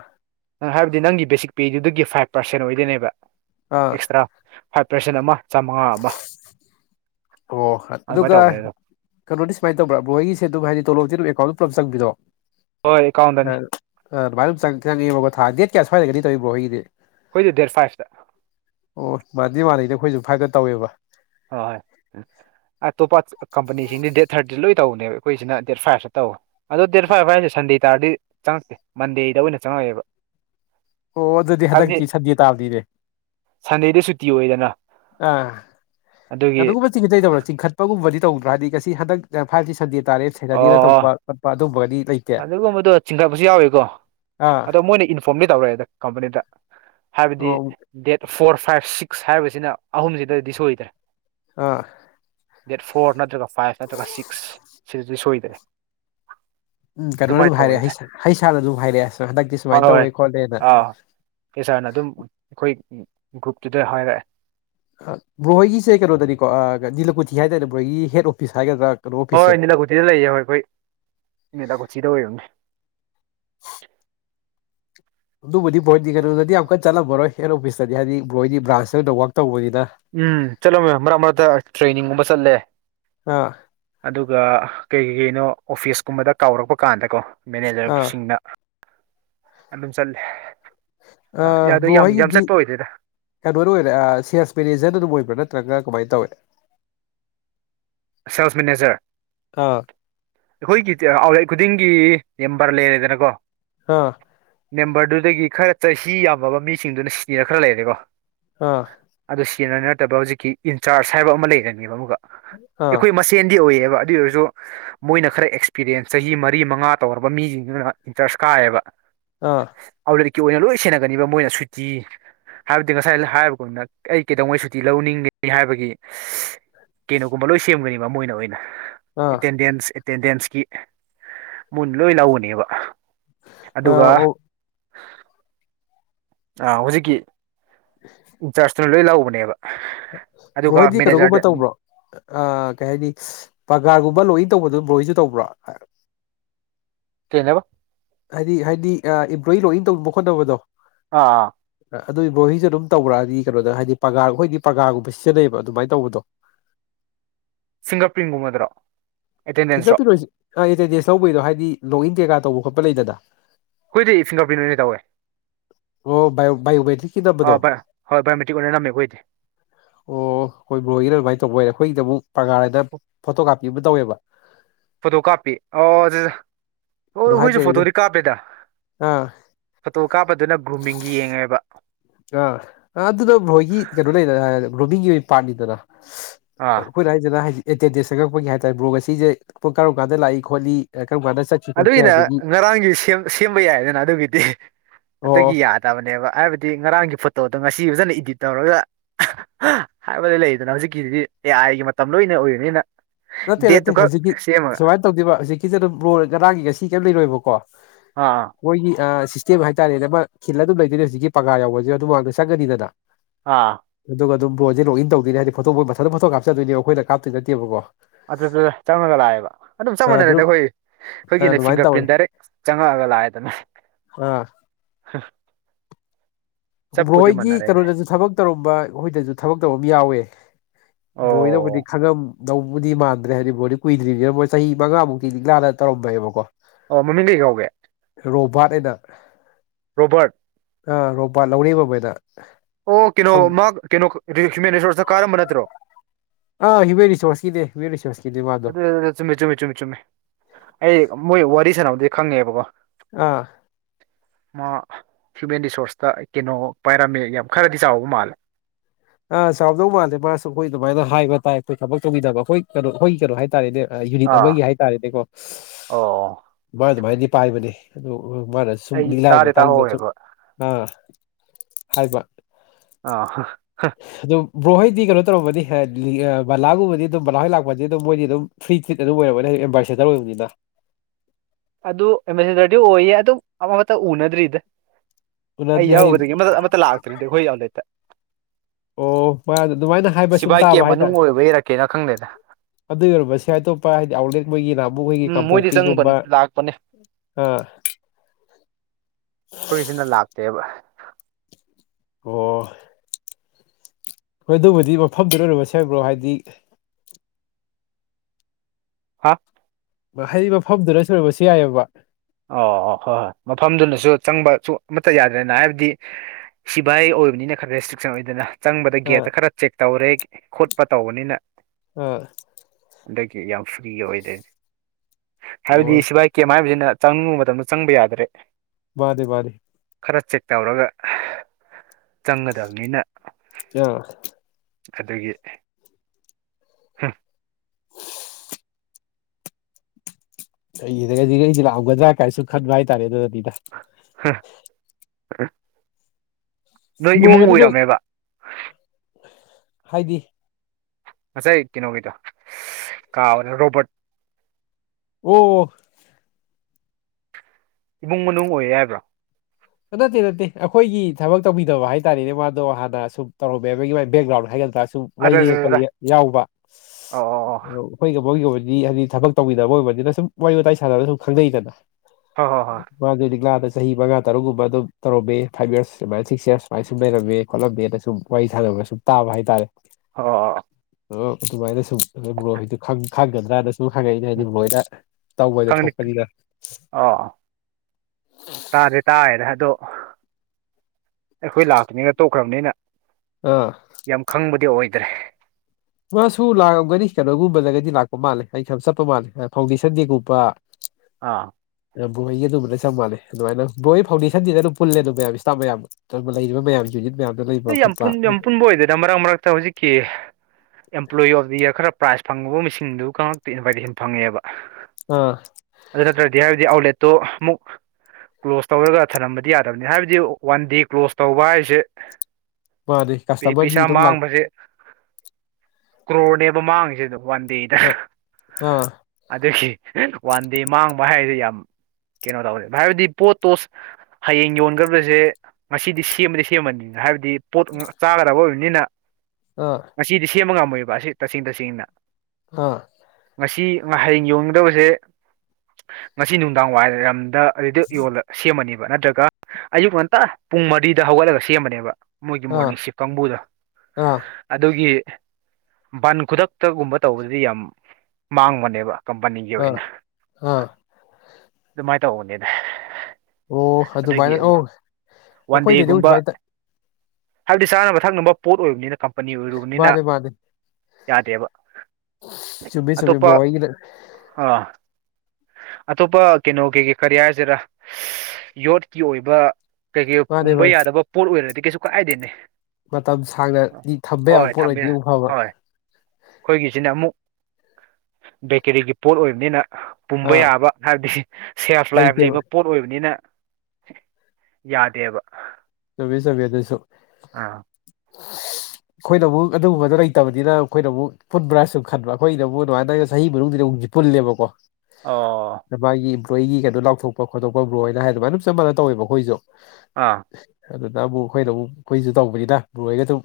ꯅꯪ ꯍꯥꯏꯕꯗꯤ ꯅꯪꯒꯤ ꯕꯦꯁꯤꯛ ꯄꯦꯗꯨꯗꯒꯤ ꯐꯥꯏꯚ ꯄꯥꯔꯁꯦꯟ ꯑꯣꯏꯗꯣꯏꯅꯦꯕ ꯑꯥ ꯑꯦꯛꯁꯇ꯭ꯔꯥ ꯐꯥꯏꯚ ꯄꯥꯔꯁꯦꯟ ꯑꯃ ꯃꯥꯕ ꯑꯣ ꯑꯗꯨꯒ ꯀꯩꯅꯣꯗꯤ ꯁꯨꯃꯥꯏꯅ ꯇꯧꯕ꯭ꯔꯥ ꯃꯣꯏꯒꯤꯁꯦ ꯑꯗꯨꯝ ꯍꯥꯏꯗꯤ ꯇꯣꯂꯣꯞꯝ ꯑꯦꯀꯥꯎꯟ ꯄꯨꯂꯞ ꯍꯣꯏ ꯑꯦꯀꯥꯎꯟꯗꯅꯤ ꯆꯪꯕꯤꯗꯣꯚꯥꯏ ꯑꯗꯨ ꯆꯪ ꯆꯪꯡꯒ ꯊꯥ ꯗꯦꯠ ꯀꯌꯥ ꯁ꯭ꯏꯗꯗꯤ ꯇꯔꯤꯕ꯭ꯔꯣ ꯑꯩꯒꯤꯗꯤ ꯑꯩꯈꯣꯏꯗꯤ ꯗꯦꯠ ꯐꯥꯏꯚꯇ ꯑꯗꯨꯗꯤꯥꯟꯅꯩ ꯑꯩꯈꯣꯏꯁꯨ ꯐꯥꯏꯠ ꯇꯧꯋꯦꯕ ꯍꯣꯏ ꯍꯣꯏ ꯑ ꯇꯣ ꯄ ꯀꯝꯄꯅꯤꯁꯤ ꯗꯦ ꯊꯔꯇ ꯂꯣꯏ ꯇꯧꯅꯦꯕ ꯑꯩꯈꯣꯏꯁꯤꯅ ꯗꯦꯠ ꯐꯥꯏꯚꯇ ꯇꯧꯋ ꯑꯗꯣ ꯗꯦꯠ ꯐꯥꯏꯚ ꯍꯥꯏꯁꯦ ꯁꯟꯗꯦ ꯇꯥꯔꯗꯤ ꯆꯪꯉꯛꯇꯦ ꯃꯟꯗꯦꯗ ꯑꯣꯏꯅ ꯆꯪꯉꯛꯑꯦꯕ ꯑꯣ ꯑꯗꯨ ꯑꯗꯨꯗꯤ ꯍꯥꯏꯕꯗꯤ ꯍꯗꯛꯀꯤ ꯁꯗꯤ ꯇꯥꯕꯗꯤ ꯔꯦ ꯁꯟꯗꯦꯗ ꯁꯨꯇꯤ ꯑꯣꯏꯗꯅ ꯑꯥ ꯑꯗꯨꯒꯤ ꯀꯨꯝꯕ ꯆꯤꯡꯈꯠꯆꯗꯕ꯭ꯔꯥ ꯆꯤꯡꯈꯠꯄꯒꯨꯝꯕꯗꯤ ꯇꯧꯗ꯭ꯔꯥ ꯍꯥꯏꯗꯤ ꯉꯁꯤ ꯍꯟꯗꯛ ꯐꯥꯏꯁꯤ ꯁꯟꯗꯦ ꯇꯥꯔꯦ ꯁꯦꯇꯔꯗꯦꯗ ꯑꯣ ꯇꯧꯕꯄꯣꯄ ꯑꯗꯨꯒꯨꯝ ꯑꯗꯨꯒꯨꯝꯕꯗꯣ ꯆꯤꯡꯊꯕꯁꯨ ꯌꯥꯎꯏꯤꯀꯣ ꯑꯥ ꯑꯗꯣ ꯃꯣꯏꯅ ꯏꯟꯐꯣꯝꯗꯤ ꯇꯧꯔꯛꯑꯦꯗ ꯀꯝꯄꯅꯤꯗ ꯍꯥꯏꯕꯗꯤ ꯑꯣ ꯗꯦꯠ ꯐꯣꯔ ꯐꯥꯏꯚ ꯁꯤꯛꯁ ꯍꯥꯏꯕꯁꯤꯅ ꯑꯍꯨꯝꯁꯤꯗꯗꯤ ꯁꯣꯏꯗ꯭ꯔꯦ ꯑꯥ ꯗꯦꯠ ꯐꯣꯔ ꯅꯠꯇ꯭ꯔꯒ ꯐꯥꯏꯚ ꯅꯠꯇ꯭ꯔꯒ ꯁꯤꯛꯁ ꯁꯤꯗꯗꯤ ꯁꯣꯏꯗ꯭ꯔꯦ [unintelligible] ꯎꯝ ꯀꯩꯅꯣꯅ ꯑꯗꯨꯃꯥꯏꯅ ꯑꯗꯨꯝ ꯇꯧꯋꯦꯁꯦ ꯍꯥꯏꯔꯛꯑꯦ ꯍꯩꯁꯥꯅ ꯑꯗꯨꯝ ꯍꯥꯏꯔꯛꯦꯁ ꯍꯟꯗꯛꯇꯤ ꯍꯣꯏ ꯁꯨꯃꯥꯏꯅ ꯍꯣꯏ ꯇꯧꯋꯦ ꯈꯣꯠꯂꯦꯅ ꯑꯥ ꯑꯦ ꯁꯥꯔꯅ ꯑꯗꯨꯝ ꯑꯩꯈꯣꯏ ꯒ꯭ꯔꯨꯞꯇꯨꯗ ꯍꯥꯏꯔꯛꯑꯦ ꯕ꯭ꯔꯍꯣꯏꯒꯤꯁꯦ ꯀꯩꯅꯣꯗꯅꯤꯀꯣ ꯅꯤꯂꯀꯨꯊꯤ ꯍꯥꯏꯇꯥꯔꯅꯦ ꯕ꯭ꯔꯣꯣꯏꯒꯤ ꯍꯦꯠ ꯑꯣꯐꯤꯁ ꯍꯥꯏꯒꯗ꯭ꯔꯥ ꯀꯩꯅꯣ ꯍꯣꯏ ꯑꯣꯐꯤꯁꯁꯦ ꯅꯅꯤꯂꯥꯀꯨꯊꯤꯗ ꯂꯩꯌꯦ ꯍꯣꯏ ꯑꯩꯈꯣꯏ ꯅꯤꯂꯥꯀꯨꯁꯤꯤꯗ ꯑꯣꯏꯔꯝꯅꯦ [unintelligible] ꯑꯗꯨꯕꯨꯗꯤ ꯕ꯭ꯔꯣꯏꯗꯤ ꯀꯩꯅꯣꯗꯗꯤ ꯌꯥꯝ ꯀꯠ ꯆꯠꯂꯝꯃꯔꯣꯏ ꯍꯦꯠ ꯑꯣꯐꯤꯁꯇꯗꯤ ꯍꯥꯏꯗꯤ ꯕꯣꯏꯗꯤ ꯕ꯭ꯔꯥꯟꯁꯇꯅ ꯋꯥꯛ ꯇꯧꯕꯅꯤꯅ ꯎꯝ ꯆꯠꯂꯣꯃꯦ ꯃꯔꯛ ꯃꯔꯛꯇ ꯇ꯭ꯔꯦꯅꯤꯡꯒꯨꯝꯕ ꯆꯠꯂꯦ ꯑꯥ ꯑꯗꯨꯒ ꯀꯩ ꯀꯩ ꯀꯅꯣ ꯑꯣꯐꯤꯁ ꯀꯨꯝꯕꯗ ꯀꯥꯎꯔꯛꯄ ꯀꯥꯟꯗꯀꯣ ꯑꯥ ꯃꯦꯅꯦꯖꯔꯁꯤꯡꯅ ꯑꯗꯨꯝ ꯆꯜꯦ ꯕ꯭ꯔꯣꯍꯩꯒꯤꯗꯤ ꯀꯩꯅꯣꯗ ꯑꯣꯏꯔꯦ ꯁꯦꯜꯁ ꯃꯦꯅꯦꯖꯔꯅ ꯑꯗꯨꯝ ꯑꯣꯏꯕ ꯅ ꯇ ꯀꯃꯥꯏ ꯇ ꯑꯣꯏꯅꯦ ꯁꯦꯜꯁ ꯃꯦꯅꯦꯖꯔ ꯑꯥ ꯑꯩꯈꯣꯏꯒꯤ ꯑꯥꯎꯂꯦ ꯈꯨꯗꯤꯡꯒꯤ ꯅꯦꯝꯕꯔ ꯂꯩꯔꯦꯗꯅꯀꯣ ꯑꯥ ꯅꯦꯝꯕꯔꯗꯨꯗꯒꯤ ꯈꯔ ꯆꯍꯤ ꯌꯥꯝꯃꯕ ꯃꯤꯁꯤꯡꯗꯨꯅ ꯁꯤꯅ ꯈꯔ ꯂꯩꯔꯦꯀꯣ ꯑꯥ ꯀꯦꯅ ꯅꯠꯇꯕ ꯍꯧꯖꯤꯛꯀꯤ ꯏꯟꯆꯥꯔꯖ ꯍꯥꯏꯕ ꯑꯃ ꯂꯩꯒꯅꯦꯕ ꯑꯃꯛꯒ ꯑꯥ ꯑꯩꯈꯣꯏ ꯃꯁꯦꯟꯗꯤ ꯑꯣꯏꯌꯦꯕ ꯑꯗꯨ ꯑꯣꯏꯔꯁꯨ ꯃꯣꯏꯅ ꯈꯔ ꯑꯦꯛꯁꯄꯤꯔꯤꯌꯦꯟꯁ ꯆꯍꯤ ꯃꯔꯤ ꯃꯉꯥ ꯇꯧꯔꯕ ꯃꯤꯁꯤꯡꯗꯨꯅ ꯏꯟꯇꯔꯦꯁ ꯀꯥꯏꯌꯦꯕ ꯑꯥ ꯀꯤ ꯑꯣꯏꯅ ꯂꯣꯏ ꯁꯦꯟꯅꯒꯅꯦꯕ ꯃꯣꯏꯅ ꯁꯨꯇꯤ ꯍꯥꯏꯕꯗꯤ ꯉꯁꯥꯏ ꯍꯥꯏꯀꯅꯤꯅ ꯑꯩ ꯀꯩꯗꯧꯉꯩ ꯁꯨꯇꯤ ꯂꯧꯅꯤꯡꯒꯅꯤ ꯍꯥꯏꯕꯒꯤ ꯀꯩꯅꯣ ꯒꯨꯝꯕ ꯂꯣꯏ ꯁꯦꯝꯒꯅꯤꯕ ꯃꯣꯏꯅ ꯑꯣꯏꯅ ꯑꯥ ꯑꯦꯇꯦꯟꯗꯦꯟꯁ ꯇꯦꯟꯗꯦꯟꯁꯀꯤ ꯃꯨꯟ ꯂꯣꯏ ꯂꯧꯕꯅꯦꯕ ꯑꯥ ꯑꯗꯨꯒ ꯑꯣ ꯍꯧꯖꯤꯛꯀꯤ ꯏꯟꯆꯥꯔꯖꯇꯨꯅ ꯂꯣꯏ ꯂꯧꯕꯅꯦꯕ ꯑꯗꯨꯒ ꯕ꯭ꯔꯍꯣꯏꯗꯤ ꯀꯩꯅꯣꯒꯨꯝꯕ ꯃꯦꯅꯦꯖꯔꯗ ꯇꯧꯕ꯭ꯔꯣ ꯑ ꯀꯩ ꯍꯥꯏꯅꯤ ꯕꯒꯥꯔꯒꯨꯝꯕ ꯂꯣꯏ ꯇꯧꯕꯗꯨꯣ ꯕ꯭ꯔꯣꯏꯁꯨ ꯇꯧꯕ꯭ꯔꯥ ꯀꯅꯦꯕ ꯍꯥꯏꯗꯤ ꯍꯥꯏꯗꯤ ꯏꯝꯄ꯭ꯂꯣꯌꯤ ꯂꯣꯏꯅ ꯇꯧꯅꯤꯡꯅꯕ ꯈꯣꯠꯅꯕꯗꯣ ꯑꯥ ꯑꯗꯨꯏꯕꯣꯍꯤꯁꯨ ꯑꯗꯨꯝ ꯇꯧꯔꯛꯑꯗꯤ ꯀꯩꯅꯣꯗ ꯍꯥꯏꯗꯤ ꯄꯒꯥ ꯑꯩꯈꯣꯏꯗꯤ ꯄꯒꯥꯒꯨꯝꯕ ꯁꯤꯖꯤꯟꯅꯩꯑꯕ ꯑꯗꯨꯃꯥꯏꯅ ꯇꯧꯕꯗꯣ [unintelligible] ꯁꯤꯡꯒꯥꯄꯤꯒꯨꯝꯃꯗꯨ꯭ꯔꯣ ꯐꯤꯡꯒꯔ ꯄ꯭ꯔꯤꯟ ꯑꯣꯏꯁꯦ ꯑꯦꯇꯦꯟꯗꯦꯟꯁ ꯇꯧꯕꯩꯗꯣ ꯍꯥꯏꯗꯤ ꯂꯣꯛꯏꯟ ꯀꯩꯀꯥ ꯇꯧꯕ ꯈꯣꯠꯄ ꯂꯩꯗꯅ ꯍꯨꯏꯗꯤ ꯐꯤꯟꯗꯣꯔ ꯐꯤꯗꯣ ꯑꯣꯏꯅ ꯇꯧꯋꯦ ꯑꯣꯑꯣ ꯌꯑꯣꯕꯦꯇꯀꯤꯗꯕꯗꯣ ꯑꯥ ꯑꯣ ꯕꯥꯏ ꯍꯣꯏ ꯕꯥꯏꯑꯣꯃꯦꯇ꯭ꯔꯤꯛ ꯑꯣꯏꯅ ꯅꯝꯃꯦ ꯑꯩꯈꯣꯏꯗꯤ ꯑꯩꯣꯏ ꯕ꯭ꯔꯣꯒꯤꯔ ꯑꯗꯨꯃꯥꯏꯅ ꯇꯧꯕ ꯑꯣꯏꯔꯦ ꯑꯩꯈꯣꯏꯗꯕꯨꯛ ꯄꯒꯒꯥꯔꯗ ꯐꯣꯇꯣ ꯀꯥꯞꯄꯤ ꯑꯃ ꯇꯧꯋꯦꯕ ꯐꯣꯇꯣ ꯀꯥꯞꯄꯤ ꯑꯣ ꯑꯣ ꯀꯩꯅꯣ ꯑꯩꯈꯣꯏꯁꯨ ꯍꯥꯏꯇꯥꯔꯦꯅꯦ ꯐꯣꯇꯣꯗꯤ ꯀꯥꯞꯂꯦꯗ ꯑꯥ ꯐꯣꯇꯣ ꯀꯥꯞꯄꯗꯨꯅ ꯒ꯭ꯔꯨꯃꯤꯡꯒꯤ ꯌꯦꯡꯉꯦꯕ ꯑ ꯑꯗꯨꯗ ꯍꯣꯏꯒꯤ ꯀꯩꯅꯣ ꯂꯩꯗꯅ ꯔꯣꯃꯤꯡꯒꯤ ꯑꯣꯏꯅ ꯄꯥꯟꯅꯤꯗꯅ ꯑꯥ ꯍꯣꯏꯔ ꯍꯥꯏꯗꯅꯥ ꯍꯥꯏ ꯑꯦꯇꯦꯟꯗꯦꯟꯁ ꯆꯪꯉꯛꯄꯒꯤ ꯍꯥꯏꯇꯥꯔꯦ ꯕ꯭ꯔꯣ ꯉꯁꯤꯁꯦ ꯀꯔꯝ ꯀꯥꯟꯗ ꯂꯥꯛꯏ ꯈꯣꯠꯂꯤ ꯀꯔꯝ ꯀꯥꯟꯗ ꯆꯠꯈꯤ ꯈꯣꯠꯈꯤ ꯑꯗꯨꯒꯤꯅ ꯍꯥꯏꯕꯒꯤ ꯉꯔꯥꯡꯁꯨ ꯁꯦꯝꯕ ꯌꯥꯏꯗꯅ ꯑꯗꯨꯒꯤꯗꯤ ꯑꯣ ꯑꯗꯨꯒꯤ ꯌꯥꯗꯕꯅꯦꯕ ꯍꯥꯏꯕꯗꯤ ꯉꯔꯥꯡꯒꯤ ꯐꯣꯇꯣꯗꯣ ꯉꯁꯤ ꯐꯖꯅ ꯏꯗꯤꯠ ꯇꯧꯔꯒ ꯍꯥꯏꯕꯗ ꯂꯩꯗꯅ ꯍꯧꯖꯤꯛꯀꯤꯗꯨꯗꯤ ꯑꯦ ꯑꯥꯏꯒꯤ ꯃꯇꯝ ꯂꯣꯏꯅ ꯑꯣꯏꯕꯅꯤꯅ ꯅꯠꯇꯦ ꯅꯠꯇꯦ ꯗꯦꯠꯇꯨꯈꯛ ꯍꯧꯖꯤꯛꯀꯤ ꯁꯦꯝꯃꯒ ꯁꯨꯃꯥꯏꯅ ꯇꯧꯗꯕ ꯍꯧꯖꯤꯛꯀꯤꯁꯦ ꯑꯗꯨꯝ ꯔꯣ ꯔꯥꯒꯤ ꯉꯁꯤ ꯀꯩꯝ ꯂꯩꯔꯣꯏꯕꯀꯣ ꯑꯥ ꯑꯥ ꯑꯣꯏꯣꯏ ꯑ ꯁꯤꯁꯇꯦꯝ ꯍꯥꯏꯇꯥꯔꯦꯅꯦꯅ ꯈꯤꯜ ꯑꯗꯨꯝ ꯂꯩꯗꯣꯏꯅꯦ ꯍꯧꯖꯤꯛꯀꯤ ꯄꯪꯒꯥ ꯌꯥꯎꯕꯁꯦ ꯑꯗꯨꯃꯥꯡꯗ ꯆꯪꯒꯅꯤꯗꯅ ꯑꯥ ꯑꯗꯨꯒ ꯑꯗꯨꯝ ꯕꯣꯣꯟꯁꯦ ꯂꯣꯛ ꯏꯟ ꯇꯧꯗꯣꯏꯅꯦ ꯍꯥꯏꯗꯤ ꯐꯣꯇ ꯕꯜ ꯃꯊꯥꯗ ꯐꯣꯇꯣꯛ ꯀꯥꯞꯆꯗꯣꯏꯅꯦꯕ ꯑꯩꯈꯣꯏꯅ ꯀꯥꯞꯇꯣꯏ ꯅꯠꯇꯦꯕꯀꯣ ꯑꯗꯨ ꯑꯗꯨꯗ ꯆꯪꯉꯒ ꯂꯥꯛꯑꯦꯕ ꯑꯗꯨꯝ ꯆꯞ ꯃꯥꯟꯅꯔꯦꯗ ꯑꯗꯨ ꯑꯩꯈꯣꯏ ꯑꯩꯈꯣꯏꯒꯤꯅꯦ ꯑꯗꯨꯃꯥꯏꯅ ꯐꯤꯡꯒꯔ ꯄ꯭ꯔꯤꯟ ꯇꯧꯋꯤ ꯗꯥꯏꯔꯦꯛ ꯆꯪꯉꯛꯑꯒ ꯂꯥꯏꯗꯅ ꯑꯥ ꯍꯥ ꯃ ꯍꯣꯏꯒꯤ ꯀꯩꯅꯣꯗꯁꯨ ꯊꯕꯛ ꯇꯧꯔꯝꯕ ꯑꯩꯈꯣꯏꯗꯁꯨ ꯊꯕꯛ ꯇꯧꯔꯝ ꯌꯥꯎꯋꯦ ꯕꯣꯏꯗꯕꯨꯗꯤ ꯑꯣ ꯈꯪꯉꯝ ꯅꯧꯕꯨꯗꯤ ꯃꯥꯟꯗ꯭ꯔꯦ ꯍꯥꯏꯗꯤ ꯕꯣꯔꯗꯤ ꯀꯨꯏꯗ꯭ꯔꯤꯅꯤꯅ ꯃꯣꯏ ꯆꯍꯤ ꯃꯉꯥꯃꯨꯛꯇꯤ ꯂꯤꯛ ꯂꯥꯅ ꯇꯧꯔꯝꯕꯃꯦꯑꯕꯀꯣ ꯑꯣ ꯃꯃꯤꯡ ꯂꯩ ꯀꯧꯒꯦ ꯔꯣꯕꯥꯠ ꯑꯩꯅ ꯔꯣꯕꯔꯠ ꯑꯥ ꯔꯣꯝꯕꯥꯠ ꯂꯧꯔꯤꯕꯕ ꯑꯩꯅ ꯑꯣ ꯀꯩꯅꯣ ꯃꯥ ꯀꯩꯅꯣꯔꯤ ꯃꯅꯦ ꯁ ꯑ ꯍꯤꯕꯦꯔꯤ ꯁꯋꯥꯁꯗꯦ ꯍꯤꯕꯦꯔꯤ ꯁꯋꯥꯁ ꯑꯗꯨ ꯆꯨꯝꯃꯦ ꯆꯨꯝꯃꯦ ꯆꯨꯝꯃꯦ ꯆꯨꯝꯃꯦ ꯑꯩ ꯃꯣꯏ ꯋꯥꯔꯤ ꯁꯥꯟꯅꯕꯅꯕꯗꯤ ꯈꯪꯉꯦꯕꯀꯣ ꯑꯥ ꯃꯥ ꯍ꯭ꯌꯨꯃꯦꯟ ꯔꯤꯁꯣꯔꯁꯇ ꯀꯩꯅꯣ ꯄꯥꯏꯔꯝꯃꯦ ꯌꯥꯝ ꯈꯔꯗꯤ ꯆꯥꯎꯕ ꯃꯥꯜꯂꯦ ꯑ ꯆꯥꯎꯗꯧ ꯃꯥꯜꯂꯦ ꯃꯥꯁꯨ ꯑꯩꯈꯣꯏ ꯑꯗꯨꯃꯥꯏꯅ ꯍꯥꯏꯕ ꯇꯥꯏ ꯑꯩꯈꯣꯏ ꯊꯕꯛ ꯇꯧꯕꯤꯗꯕ ꯑꯩꯈꯣꯏ ꯀꯩꯅꯣ ꯑꯩꯈꯣꯏ ꯀꯩꯅꯣ ꯍꯥꯏꯇꯥꯥꯔꯦꯅꯦ ꯌꯨꯅꯤꯠ ꯑꯥ ꯑꯃꯒꯤ ꯍꯥꯏꯇꯥꯔꯦꯅꯦꯀꯣ ꯑꯣ ꯃꯥ ꯑꯗꯨꯃꯥꯏꯅꯗꯤ ꯄꯥꯏꯕꯅꯦ ꯑꯗꯨ ꯎ ꯃꯥꯅ ꯁꯨꯝ ꯑꯩ ꯂꯤꯂꯥꯏ ꯇꯥꯗꯤ ꯃꯇꯥꯡꯗ ꯁꯨꯝ ꯇꯥꯍꯧꯋꯦꯕ ꯑꯥ ꯍꯥꯏꯕ ꯑ ꯑꯗꯨ ꯑꯗꯨ ꯕ꯭ꯔꯣꯍꯩꯗꯤ ꯀꯩꯅꯣ ꯇꯧꯔꯝꯝꯕꯗꯤ ꯕꯂꯥꯒꯨꯝꯕꯗꯤ ꯑꯗꯨꯝ ꯕꯂꯥ ꯍꯩ ꯂꯥꯛꯄꯁꯗꯤ ꯑꯗꯨꯝ ꯃꯣꯏꯗꯤ ꯑꯗꯨꯝ ꯐ꯭ꯔꯤ ꯇ꯭ꯔꯤ ꯑꯗꯨ ꯑꯣꯏꯔꯔꯕꯅꯦ ꯕꯥꯏ ꯁꯦꯇꯔ ꯑꯣꯏꯕꯖꯤ ꯑꯗꯨꯔꯗꯤ ꯑꯣꯏꯌꯦ ꯑꯗꯨ ꯑꯃꯃꯛꯇ ꯎꯅꯗ꯭ꯔꯤꯗ ꯑꯩ ꯑꯗꯨꯅꯗꯤ ꯍꯥꯏꯗꯤ ꯌꯥꯎꯕꯗꯒꯤ ꯑꯃ ꯑꯃꯠꯇ ꯂꯥꯛꯇ꯭ꯔꯤꯅꯗꯤ ꯑꯩꯈꯣꯏ ꯌꯥꯎꯂꯦꯠꯇ ꯑꯣ ꯃ ꯑꯗꯨꯃꯥꯏꯅ ꯍꯥꯏꯕ ꯁꯨꯝ ꯁꯤꯕꯥꯏ ꯀꯦꯝ ꯇꯥꯕ ꯃꯅꯨꯡ ꯍꯥꯏꯇꯥꯔꯦ ꯑꯣꯏꯕꯩꯔꯛꯀꯦꯅ ꯈꯪꯗꯦꯗ ꯑꯗꯨ ꯑꯣꯏꯔꯝꯕꯁꯦ ꯑꯇꯣꯞꯄ ꯍꯥꯏꯗꯤ ꯑꯥꯎꯠꯂꯦꯠ ꯃꯣꯏꯒꯤ ꯑꯃꯈꯣꯏꯒꯤ ꯎꯝ ꯃꯣꯏꯗꯤ ꯀꯥꯡꯄꯣꯛꯄꯤꯒꯨꯝꯕ ꯆꯪꯕꯅꯤ ꯂꯥꯛꯄꯅꯦ ꯑ ꯑꯩꯈꯏꯁꯤꯅ ꯂꯥꯛꯇꯦꯕ ꯑꯣ ꯍꯣꯏ ꯑꯗꯨꯕꯨꯗꯤ ꯃꯐꯝꯗꯨ ꯂꯣꯏꯔꯕ ꯁꯦꯝꯕ꯭ꯔꯣ ꯍꯥꯏꯗꯤ ꯍꯥ ꯍꯩ ꯃꯐꯝꯗꯨꯗ ꯁꯣꯏꯔꯕꯁꯨ ꯌꯥꯏꯑꯕ ꯑꯣ ꯑꯣ ꯍꯣꯏ ꯍꯣꯏ ꯃꯐꯝꯗꯨꯅꯁꯨ ꯆꯪꯕꯁꯨ ꯑꯃꯠꯇ ꯌꯥꯗ꯭ꯔꯦꯅ ꯍꯥꯏꯕꯗꯤ ꯁꯤꯚꯥꯏ ꯑꯣꯏꯕꯅꯤꯅ ꯈꯔ ꯔꯦꯁꯇ꯭ꯔꯤꯛꯁꯟ ꯑꯣꯏꯗꯅ ꯆꯪꯕꯗ ꯑꯥ ꯒꯦꯠꯇ ꯈꯔ ꯆꯦꯛ ꯇꯧꯔꯦ ꯈꯣꯠꯄ ꯇꯧꯕꯅꯤꯅ ꯑ ꯍꯟꯗꯛꯀꯤ ꯌꯥꯝ ꯐ꯭ꯔꯤ ꯑꯣꯏꯗꯦ ꯑꯣ ꯍꯥꯏꯕꯗꯤ ꯁꯤꯕꯥꯏ ꯀꯦꯝ ꯍꯥꯏꯕꯁꯤꯅ ꯆꯪꯅꯤꯡꯕ ꯃꯇꯝꯗ ꯆꯪꯕ ꯌꯥꯗ꯭ꯔꯦ ꯋꯥꯗꯦ ꯋꯥꯗꯦ ꯈꯔ ꯆꯦꯛ ꯇꯧꯔꯒ ꯆꯪꯒꯗꯕꯅꯤꯅ ꯑꯥ ꯑꯗꯨꯒꯤ ꯍꯥꯥ ꯑꯩꯗꯒꯗꯤꯈꯩꯗꯤ ꯂꯥꯛꯑꯒꯗ꯭ꯔꯥ ꯀꯥꯏꯁꯨ ꯈꯟꯕ ꯍꯥꯏꯇꯥꯔꯦ ꯑꯗꯨꯅꯗꯤꯗ ꯑ ꯅꯣꯏ ꯏꯃꯨꯡ ꯕ꯭ꯔꯣꯒꯗꯤ ꯑꯗꯨꯝ ꯑꯣꯏꯔꯝꯃꯦꯕ ꯍꯥꯏꯗꯤ ꯉꯁꯥꯏ ꯇꯤꯅꯣꯒꯤꯗ ꯀꯥ ꯔꯣꯕꯔꯠ ꯑꯣ ꯏꯃꯨꯡ ꯃꯅꯨꯡ ꯑꯣꯏꯌꯦ ꯍꯥꯏꯕ꯭ꯔꯣ ꯅꯠꯇꯦ ꯅꯠꯇꯦ ꯑꯩꯈꯣꯏꯒꯤ ꯊꯕꯛ ꯇꯧꯕꯤꯗꯕ ꯍꯥꯏ ꯇꯔꯅꯦ ꯃꯥꯗꯣ ꯍꯥꯟꯅ ꯁꯨꯝ ꯇꯧꯔꯝꯃꯤꯕꯒꯤ ꯃꯥ ꯕꯦꯛꯒ꯭ꯔꯥꯎꯟ ꯍꯥꯏꯒ ꯇꯥꯔ ꯁꯨ ꯋꯥꯔꯤ ꯑꯗ ꯂꯤꯔꯛꯄꯗ ꯌꯥꯎꯕ ꯑꯣ ꯑꯣ ꯑꯣ ꯑ ꯑꯩꯈꯣꯏ ꯀꯕꯣꯏ ꯀ ꯍꯥꯏꯗꯤ ꯍꯥꯏꯗꯤ ꯊꯕꯛ ꯇꯧꯕꯤꯟꯅꯕ ꯑꯣꯏꯕꯅꯤꯅ ꯁꯨꯝ ꯋꯥꯔꯤ ꯋꯥꯇꯥꯏ ꯁꯥꯟꯅꯕꯅ ꯁꯨꯝ ꯈꯪꯖꯩꯗꯅ ꯍꯣꯏ ꯍꯣꯏ ꯃꯥꯅꯗ ꯆꯍꯤ ꯆꯍꯤ ꯇꯔꯨꯛꯒꯨꯝꯕ ꯑꯗꯨꯝ ꯇꯧꯔꯝꯃꯦ ꯐꯥꯏꯚ ꯌꯔꯁ ꯁꯨꯃꯥꯏꯅ ꯁꯤꯛꯁ ꯌꯔꯁ ꯁꯨꯃꯥꯏꯅ ꯁꯨꯝ ꯂꯩꯔꯝꯃꯦ ꯈꯣꯠꯂꯝꯝꯃꯦꯅ ꯁꯨꯝ ꯋꯥꯔꯤ ꯁꯥꯟꯅꯕ ꯁꯨꯝ ꯇꯥꯕ ꯍꯥꯏꯇꯥꯔꯦ ꯍ ꯑ ꯑꯗꯨꯃꯥꯏꯅ ꯁꯨꯝ ꯃꯔꯣꯏ ꯍꯗ ꯈ ꯈꯪꯒꯗ꯭ꯔꯥꯅ ꯁꯨꯝ ꯍꯪꯉꯛꯏꯅꯦ ꯍꯥꯏꯗꯤ ꯃꯣꯏꯅ ꯇꯧꯕꯗꯣ ꯈꯪꯅꯤ ꯊꯣꯛꯄꯅꯤꯗ ꯇꯥꯗꯦ ꯇꯥꯗ ꯑꯗꯣ ꯑꯩꯈꯣꯏ ꯂꯥꯛꯇ꯭ꯔꯤꯉꯅ ꯇꯣꯛꯈ꯭ꯔꯕꯅꯤꯅ ꯑꯥ ꯌꯥꯝ ꯈꯪꯕꯗꯤ ꯑꯣꯏꯗ꯭ꯔꯦ ꯃꯥꯁꯨ ꯂꯥꯛꯑꯝꯒꯅꯤ ꯀꯩꯅꯣꯒꯨꯝꯕꯗꯒꯗꯤ ꯂꯥꯛꯄ ꯃꯥꯜꯂꯦ ꯑꯩ ꯈꯕ ꯆꯠꯄ ꯃꯥꯜꯂꯦ ꯐꯥꯎꯟꯗꯦꯁꯟ ꯗꯦꯒꯨꯝꯕ ꯑꯥ ꯕꯣꯏꯒꯤ ꯑꯗꯨꯝꯕꯅ ꯆꯞ ꯃꯥꯟꯂꯦ ꯑꯗꯨꯃꯥꯏ ꯕꯣꯏ ꯐꯥꯎꯟꯗꯦꯁꯟꯁꯤꯗ ꯑꯗꯨꯝ ꯄꯨꯜꯂꯦ ꯑꯗꯨ ꯃꯌꯥꯝ ꯏꯁꯇꯥꯐ ꯃꯌꯥꯝ ꯂꯩꯔꯤꯕ ꯃꯌꯥꯝ ꯌꯨꯅꯤꯠ ꯃꯌꯥꯝ ꯌꯥꯝ ꯌꯥꯝ ꯄꯨꯟꯕ ꯑꯣꯏꯗꯅ ꯃꯔꯛ ꯃꯔꯛꯇ ꯍꯧꯖꯤꯛꯀꯤ ꯑꯦꯝꯄ꯭ꯂꯣꯌꯤ ꯑꯣꯐ ꯌꯥꯔ ꯈꯔ ꯄ꯭ꯔꯥꯏ ꯐꯪꯉꯕ ꯃꯤꯁꯤꯡꯗꯨꯇ ꯏꯟꯚꯥꯏꯇꯦꯁꯟ ꯐꯪꯉꯦꯕ ꯑꯥ ꯑꯗꯨ ꯅꯠꯇ꯭ꯔꯗꯤ ꯍꯥꯏꯕꯗꯤ ꯑꯥꯎꯠꯂꯦꯠ ꯇꯣ ꯑꯃꯨꯛ ꯀ꯭ꯂꯣꯖ ꯇꯧꯔꯒ ꯊꯔꯝꯕꯗꯤ ꯌꯥꯗꯕꯅꯤ ꯍꯥꯏꯕꯗꯤ ꯋꯥꯟ ꯗꯦ ꯀ꯭ꯂꯣꯖ ꯇꯧꯕ ꯍꯥꯏꯁꯦ ꯃꯥꯅꯦ ꯀꯁꯇꯃꯔꯗꯤ ꯄꯩꯁꯥ ꯑꯗꯨꯝ ꯂꯥꯛ ꯃꯥꯡꯕꯁꯦ ꯀ꯭ꯔꯣꯔꯅꯦꯕ ꯃꯥꯡꯉꯤꯁꯤ ꯑꯗꯨꯝ ꯋꯥꯟ ꯗꯦꯗ ꯑꯥ ꯑꯥ ꯑꯗꯨꯒꯤ ꯋꯥꯟ ꯗꯦ ꯃꯥꯡꯕ ꯍꯥꯏꯁꯦ ꯌꯥꯝ ꯀꯩꯅꯣ ꯇꯧꯁꯦ ꯍꯥꯏꯕꯗꯤ ꯄꯣꯠꯇꯣ ꯍꯌꯦꯡ ꯌꯣꯟꯈꯗꯕꯁꯦ ꯉꯁꯤꯗꯤ ꯁꯦꯝꯃꯗꯤ ꯁꯦꯝꯃꯅꯤ ꯍꯥꯏꯕꯗꯤ ꯄꯣꯠ ꯆꯥꯒꯗꯕ ꯑꯣꯏꯕꯅꯤꯅ ꯑꯥ ꯉꯁꯤꯗꯤ ꯁꯦꯝꯕ ꯉꯝꯕ ꯃꯣꯏꯕ ꯑꯁꯤ ꯇꯁꯦꯡ ꯇꯁꯦꯡꯅ ꯑꯥ ꯉꯁꯤ ꯍꯌꯦꯡ ꯌꯣꯟꯒꯗꯕꯁꯦ ꯉꯁꯤ ꯅꯨꯡꯗꯥꯡ ꯋꯥꯏꯔꯝꯗ ꯑꯗꯨꯏꯗ ꯌꯣꯂ ꯁꯦꯝꯃꯅꯦꯕ ꯅꯠꯇ꯭ꯔꯒ ꯑꯌꯨꯛ ꯉꯟꯇꯥ ꯄꯨꯡ ꯃꯔꯤꯗ ꯍꯧꯒꯠꯂꯒ ꯁꯦꯝꯕꯅꯦꯕ ꯃꯣꯏꯒꯤ ꯑꯥ ꯃꯣꯔꯅꯤꯡ ꯁꯤꯞ ꯀꯥꯡꯕꯨꯗ ꯑꯥ ꯑꯗꯨꯒꯤ ꯕꯥꯕꯟ ꯈꯨꯗꯛ ꯍꯇꯒꯨꯝꯕ ꯇꯧꯕꯗꯨꯗꯤ ꯌꯥꯝ ꯃꯥꯡꯕꯅꯦꯕ ꯀꯝꯄꯅꯤꯒꯤ ꯑꯥ ꯑꯣꯏꯅ ꯑꯥ ꯑꯗꯨꯃꯥꯏꯅ ꯇꯧꯕꯅꯤꯅ ꯑꯣ ꯑꯗꯨꯚꯥꯏꯅ ꯑꯣ ꯋꯥꯟ ꯑꯩꯈꯣꯏꯗꯗꯤ ꯍꯧ ꯗꯦꯒꯨꯝꯕ ꯚꯥꯏꯗ ꯍꯥꯏꯕꯗꯤ ꯆꯥꯅꯕ ꯊꯛꯅꯕ ꯄꯣꯠ ꯑꯣꯏꯕꯅꯤꯅ ꯄꯅꯤ ꯑꯣꯏꯔꯨꯕꯅꯤꯅ ꯃꯥꯅꯦ ꯌꯥꯗꯦꯕ ꯆꯃꯤ ꯑꯇꯣꯞꯄ ꯁꯃꯤ ꯭ꯔꯣꯏ ꯑꯥ ꯑꯇꯣꯞꯄ ꯀꯩꯅꯣ ꯀꯒꯤ ꯀꯔꯤ ꯍꯥꯏꯁꯤꯔꯥ ꯌꯣꯠꯀꯤ ꯑꯣꯏꯕ ꯀꯩꯀꯩ ꯃꯥꯅꯦ ꯄꯨꯝꯕ ꯃꯥꯅꯦ ꯌꯥꯗꯕ ꯄꯣꯠ ꯑꯣꯏꯔꯗꯤ ꯀꯩꯁꯨ ꯀꯥꯏꯥꯏꯗꯦꯅꯦ ꯃꯇꯝ ꯁꯥꯡꯅꯗꯤ ꯊꯝꯕ ꯌꯥꯕ ꯍꯣꯏ ꯄꯣꯠ ꯊꯝꯃꯦ ꯑꯣꯏꯗꯤ ꯑꯃꯨꯛ ꯐꯕ ꯍꯣꯏ ꯑꯩꯈꯣꯏꯒꯤꯁꯤꯅ ꯑꯃꯨꯛ ꯕꯦꯀꯔꯤꯒꯤ ꯄꯣꯠ ꯑꯣꯏꯕꯅꯤꯅ ꯄꯨꯝꯕ ꯑꯥ ꯌꯥꯕ ꯍꯥꯏꯕꯗꯤ ꯁꯦꯜꯐ ꯂꯥꯏꯐ ꯂꯩꯇꯦꯕ ꯂꯩꯕ ꯄꯣꯠ ꯑꯣꯏꯕꯅꯤꯅ ꯌꯥꯗꯦꯕ ꯆꯕꯤꯁꯕꯤ ꯑꯗꯨꯁꯨꯣ ꯑꯥ ꯑ ꯑꯩꯈꯣꯏꯅ ꯑꯃꯨꯛ ꯑꯗꯨꯒꯨꯝꯕꯗꯣ ꯂꯩꯇꯕꯅꯤꯅꯈꯣꯏꯅꯨꯛ ꯐꯨꯠ ꯕ꯭ꯔꯁꯁꯨ ꯈꯟꯕ ꯑꯩꯈꯣꯏꯅꯨꯛ ꯑꯗꯨꯃꯥꯏꯅ ꯆꯍꯤ ꯃꯅꯨꯡꯗ ꯄꯨꯜꯅꯦꯕꯀꯣ ꯑꯣ ꯇꯣꯣꯏꯒꯤ ꯀꯩꯅꯣ ꯂꯥꯎꯊꯣꯛꯄ ꯈꯣꯇꯄꯕ꯭ꯔꯣꯏꯅ ꯍꯥꯏ ꯑꯗꯨꯥꯏꯅꯞ ꯃꯅꯧꯋꯦꯕ ꯑꯩꯈꯣꯏꯁꯨ ꯑꯥ ꯑꯗꯨꯅ ꯑꯃꯨꯛ ꯑꯩꯈꯣꯏꯅ ꯑꯃꯨꯛ ꯑꯩꯈꯣꯏꯁꯨ ꯇꯧꯕꯅꯤꯅ ꯂꯣꯏꯒ ꯁꯨꯝ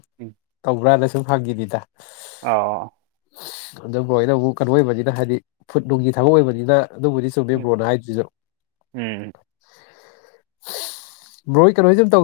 ꯇꯧꯕ꯭ꯔꯅ ꯁꯨꯝ ꯐꯪꯈꯤꯅꯤꯗ ꯑ ꯑꯗꯨꯕꯨꯣꯏꯅꯕꯨꯛ ꯀꯩꯅꯣ ꯑꯣꯏꯕꯅꯤꯅ ꯍꯥꯏꯗꯤ ꯐꯨꯠ ꯅꯨꯡꯒꯤ ꯊꯕꯛ ꯑꯣꯏꯕꯅꯤꯅ ꯑꯗꯨꯕꯨꯗꯤ ꯎꯝ ꯁꯨꯝꯕꯤꯕ꯭ꯔꯣꯅ ꯍꯥꯏꯗ꯭ꯣꯏꯁꯨ ꯎꯝ ꯃꯔꯣꯏ ꯀꯩꯅꯣꯁ ꯇꯧ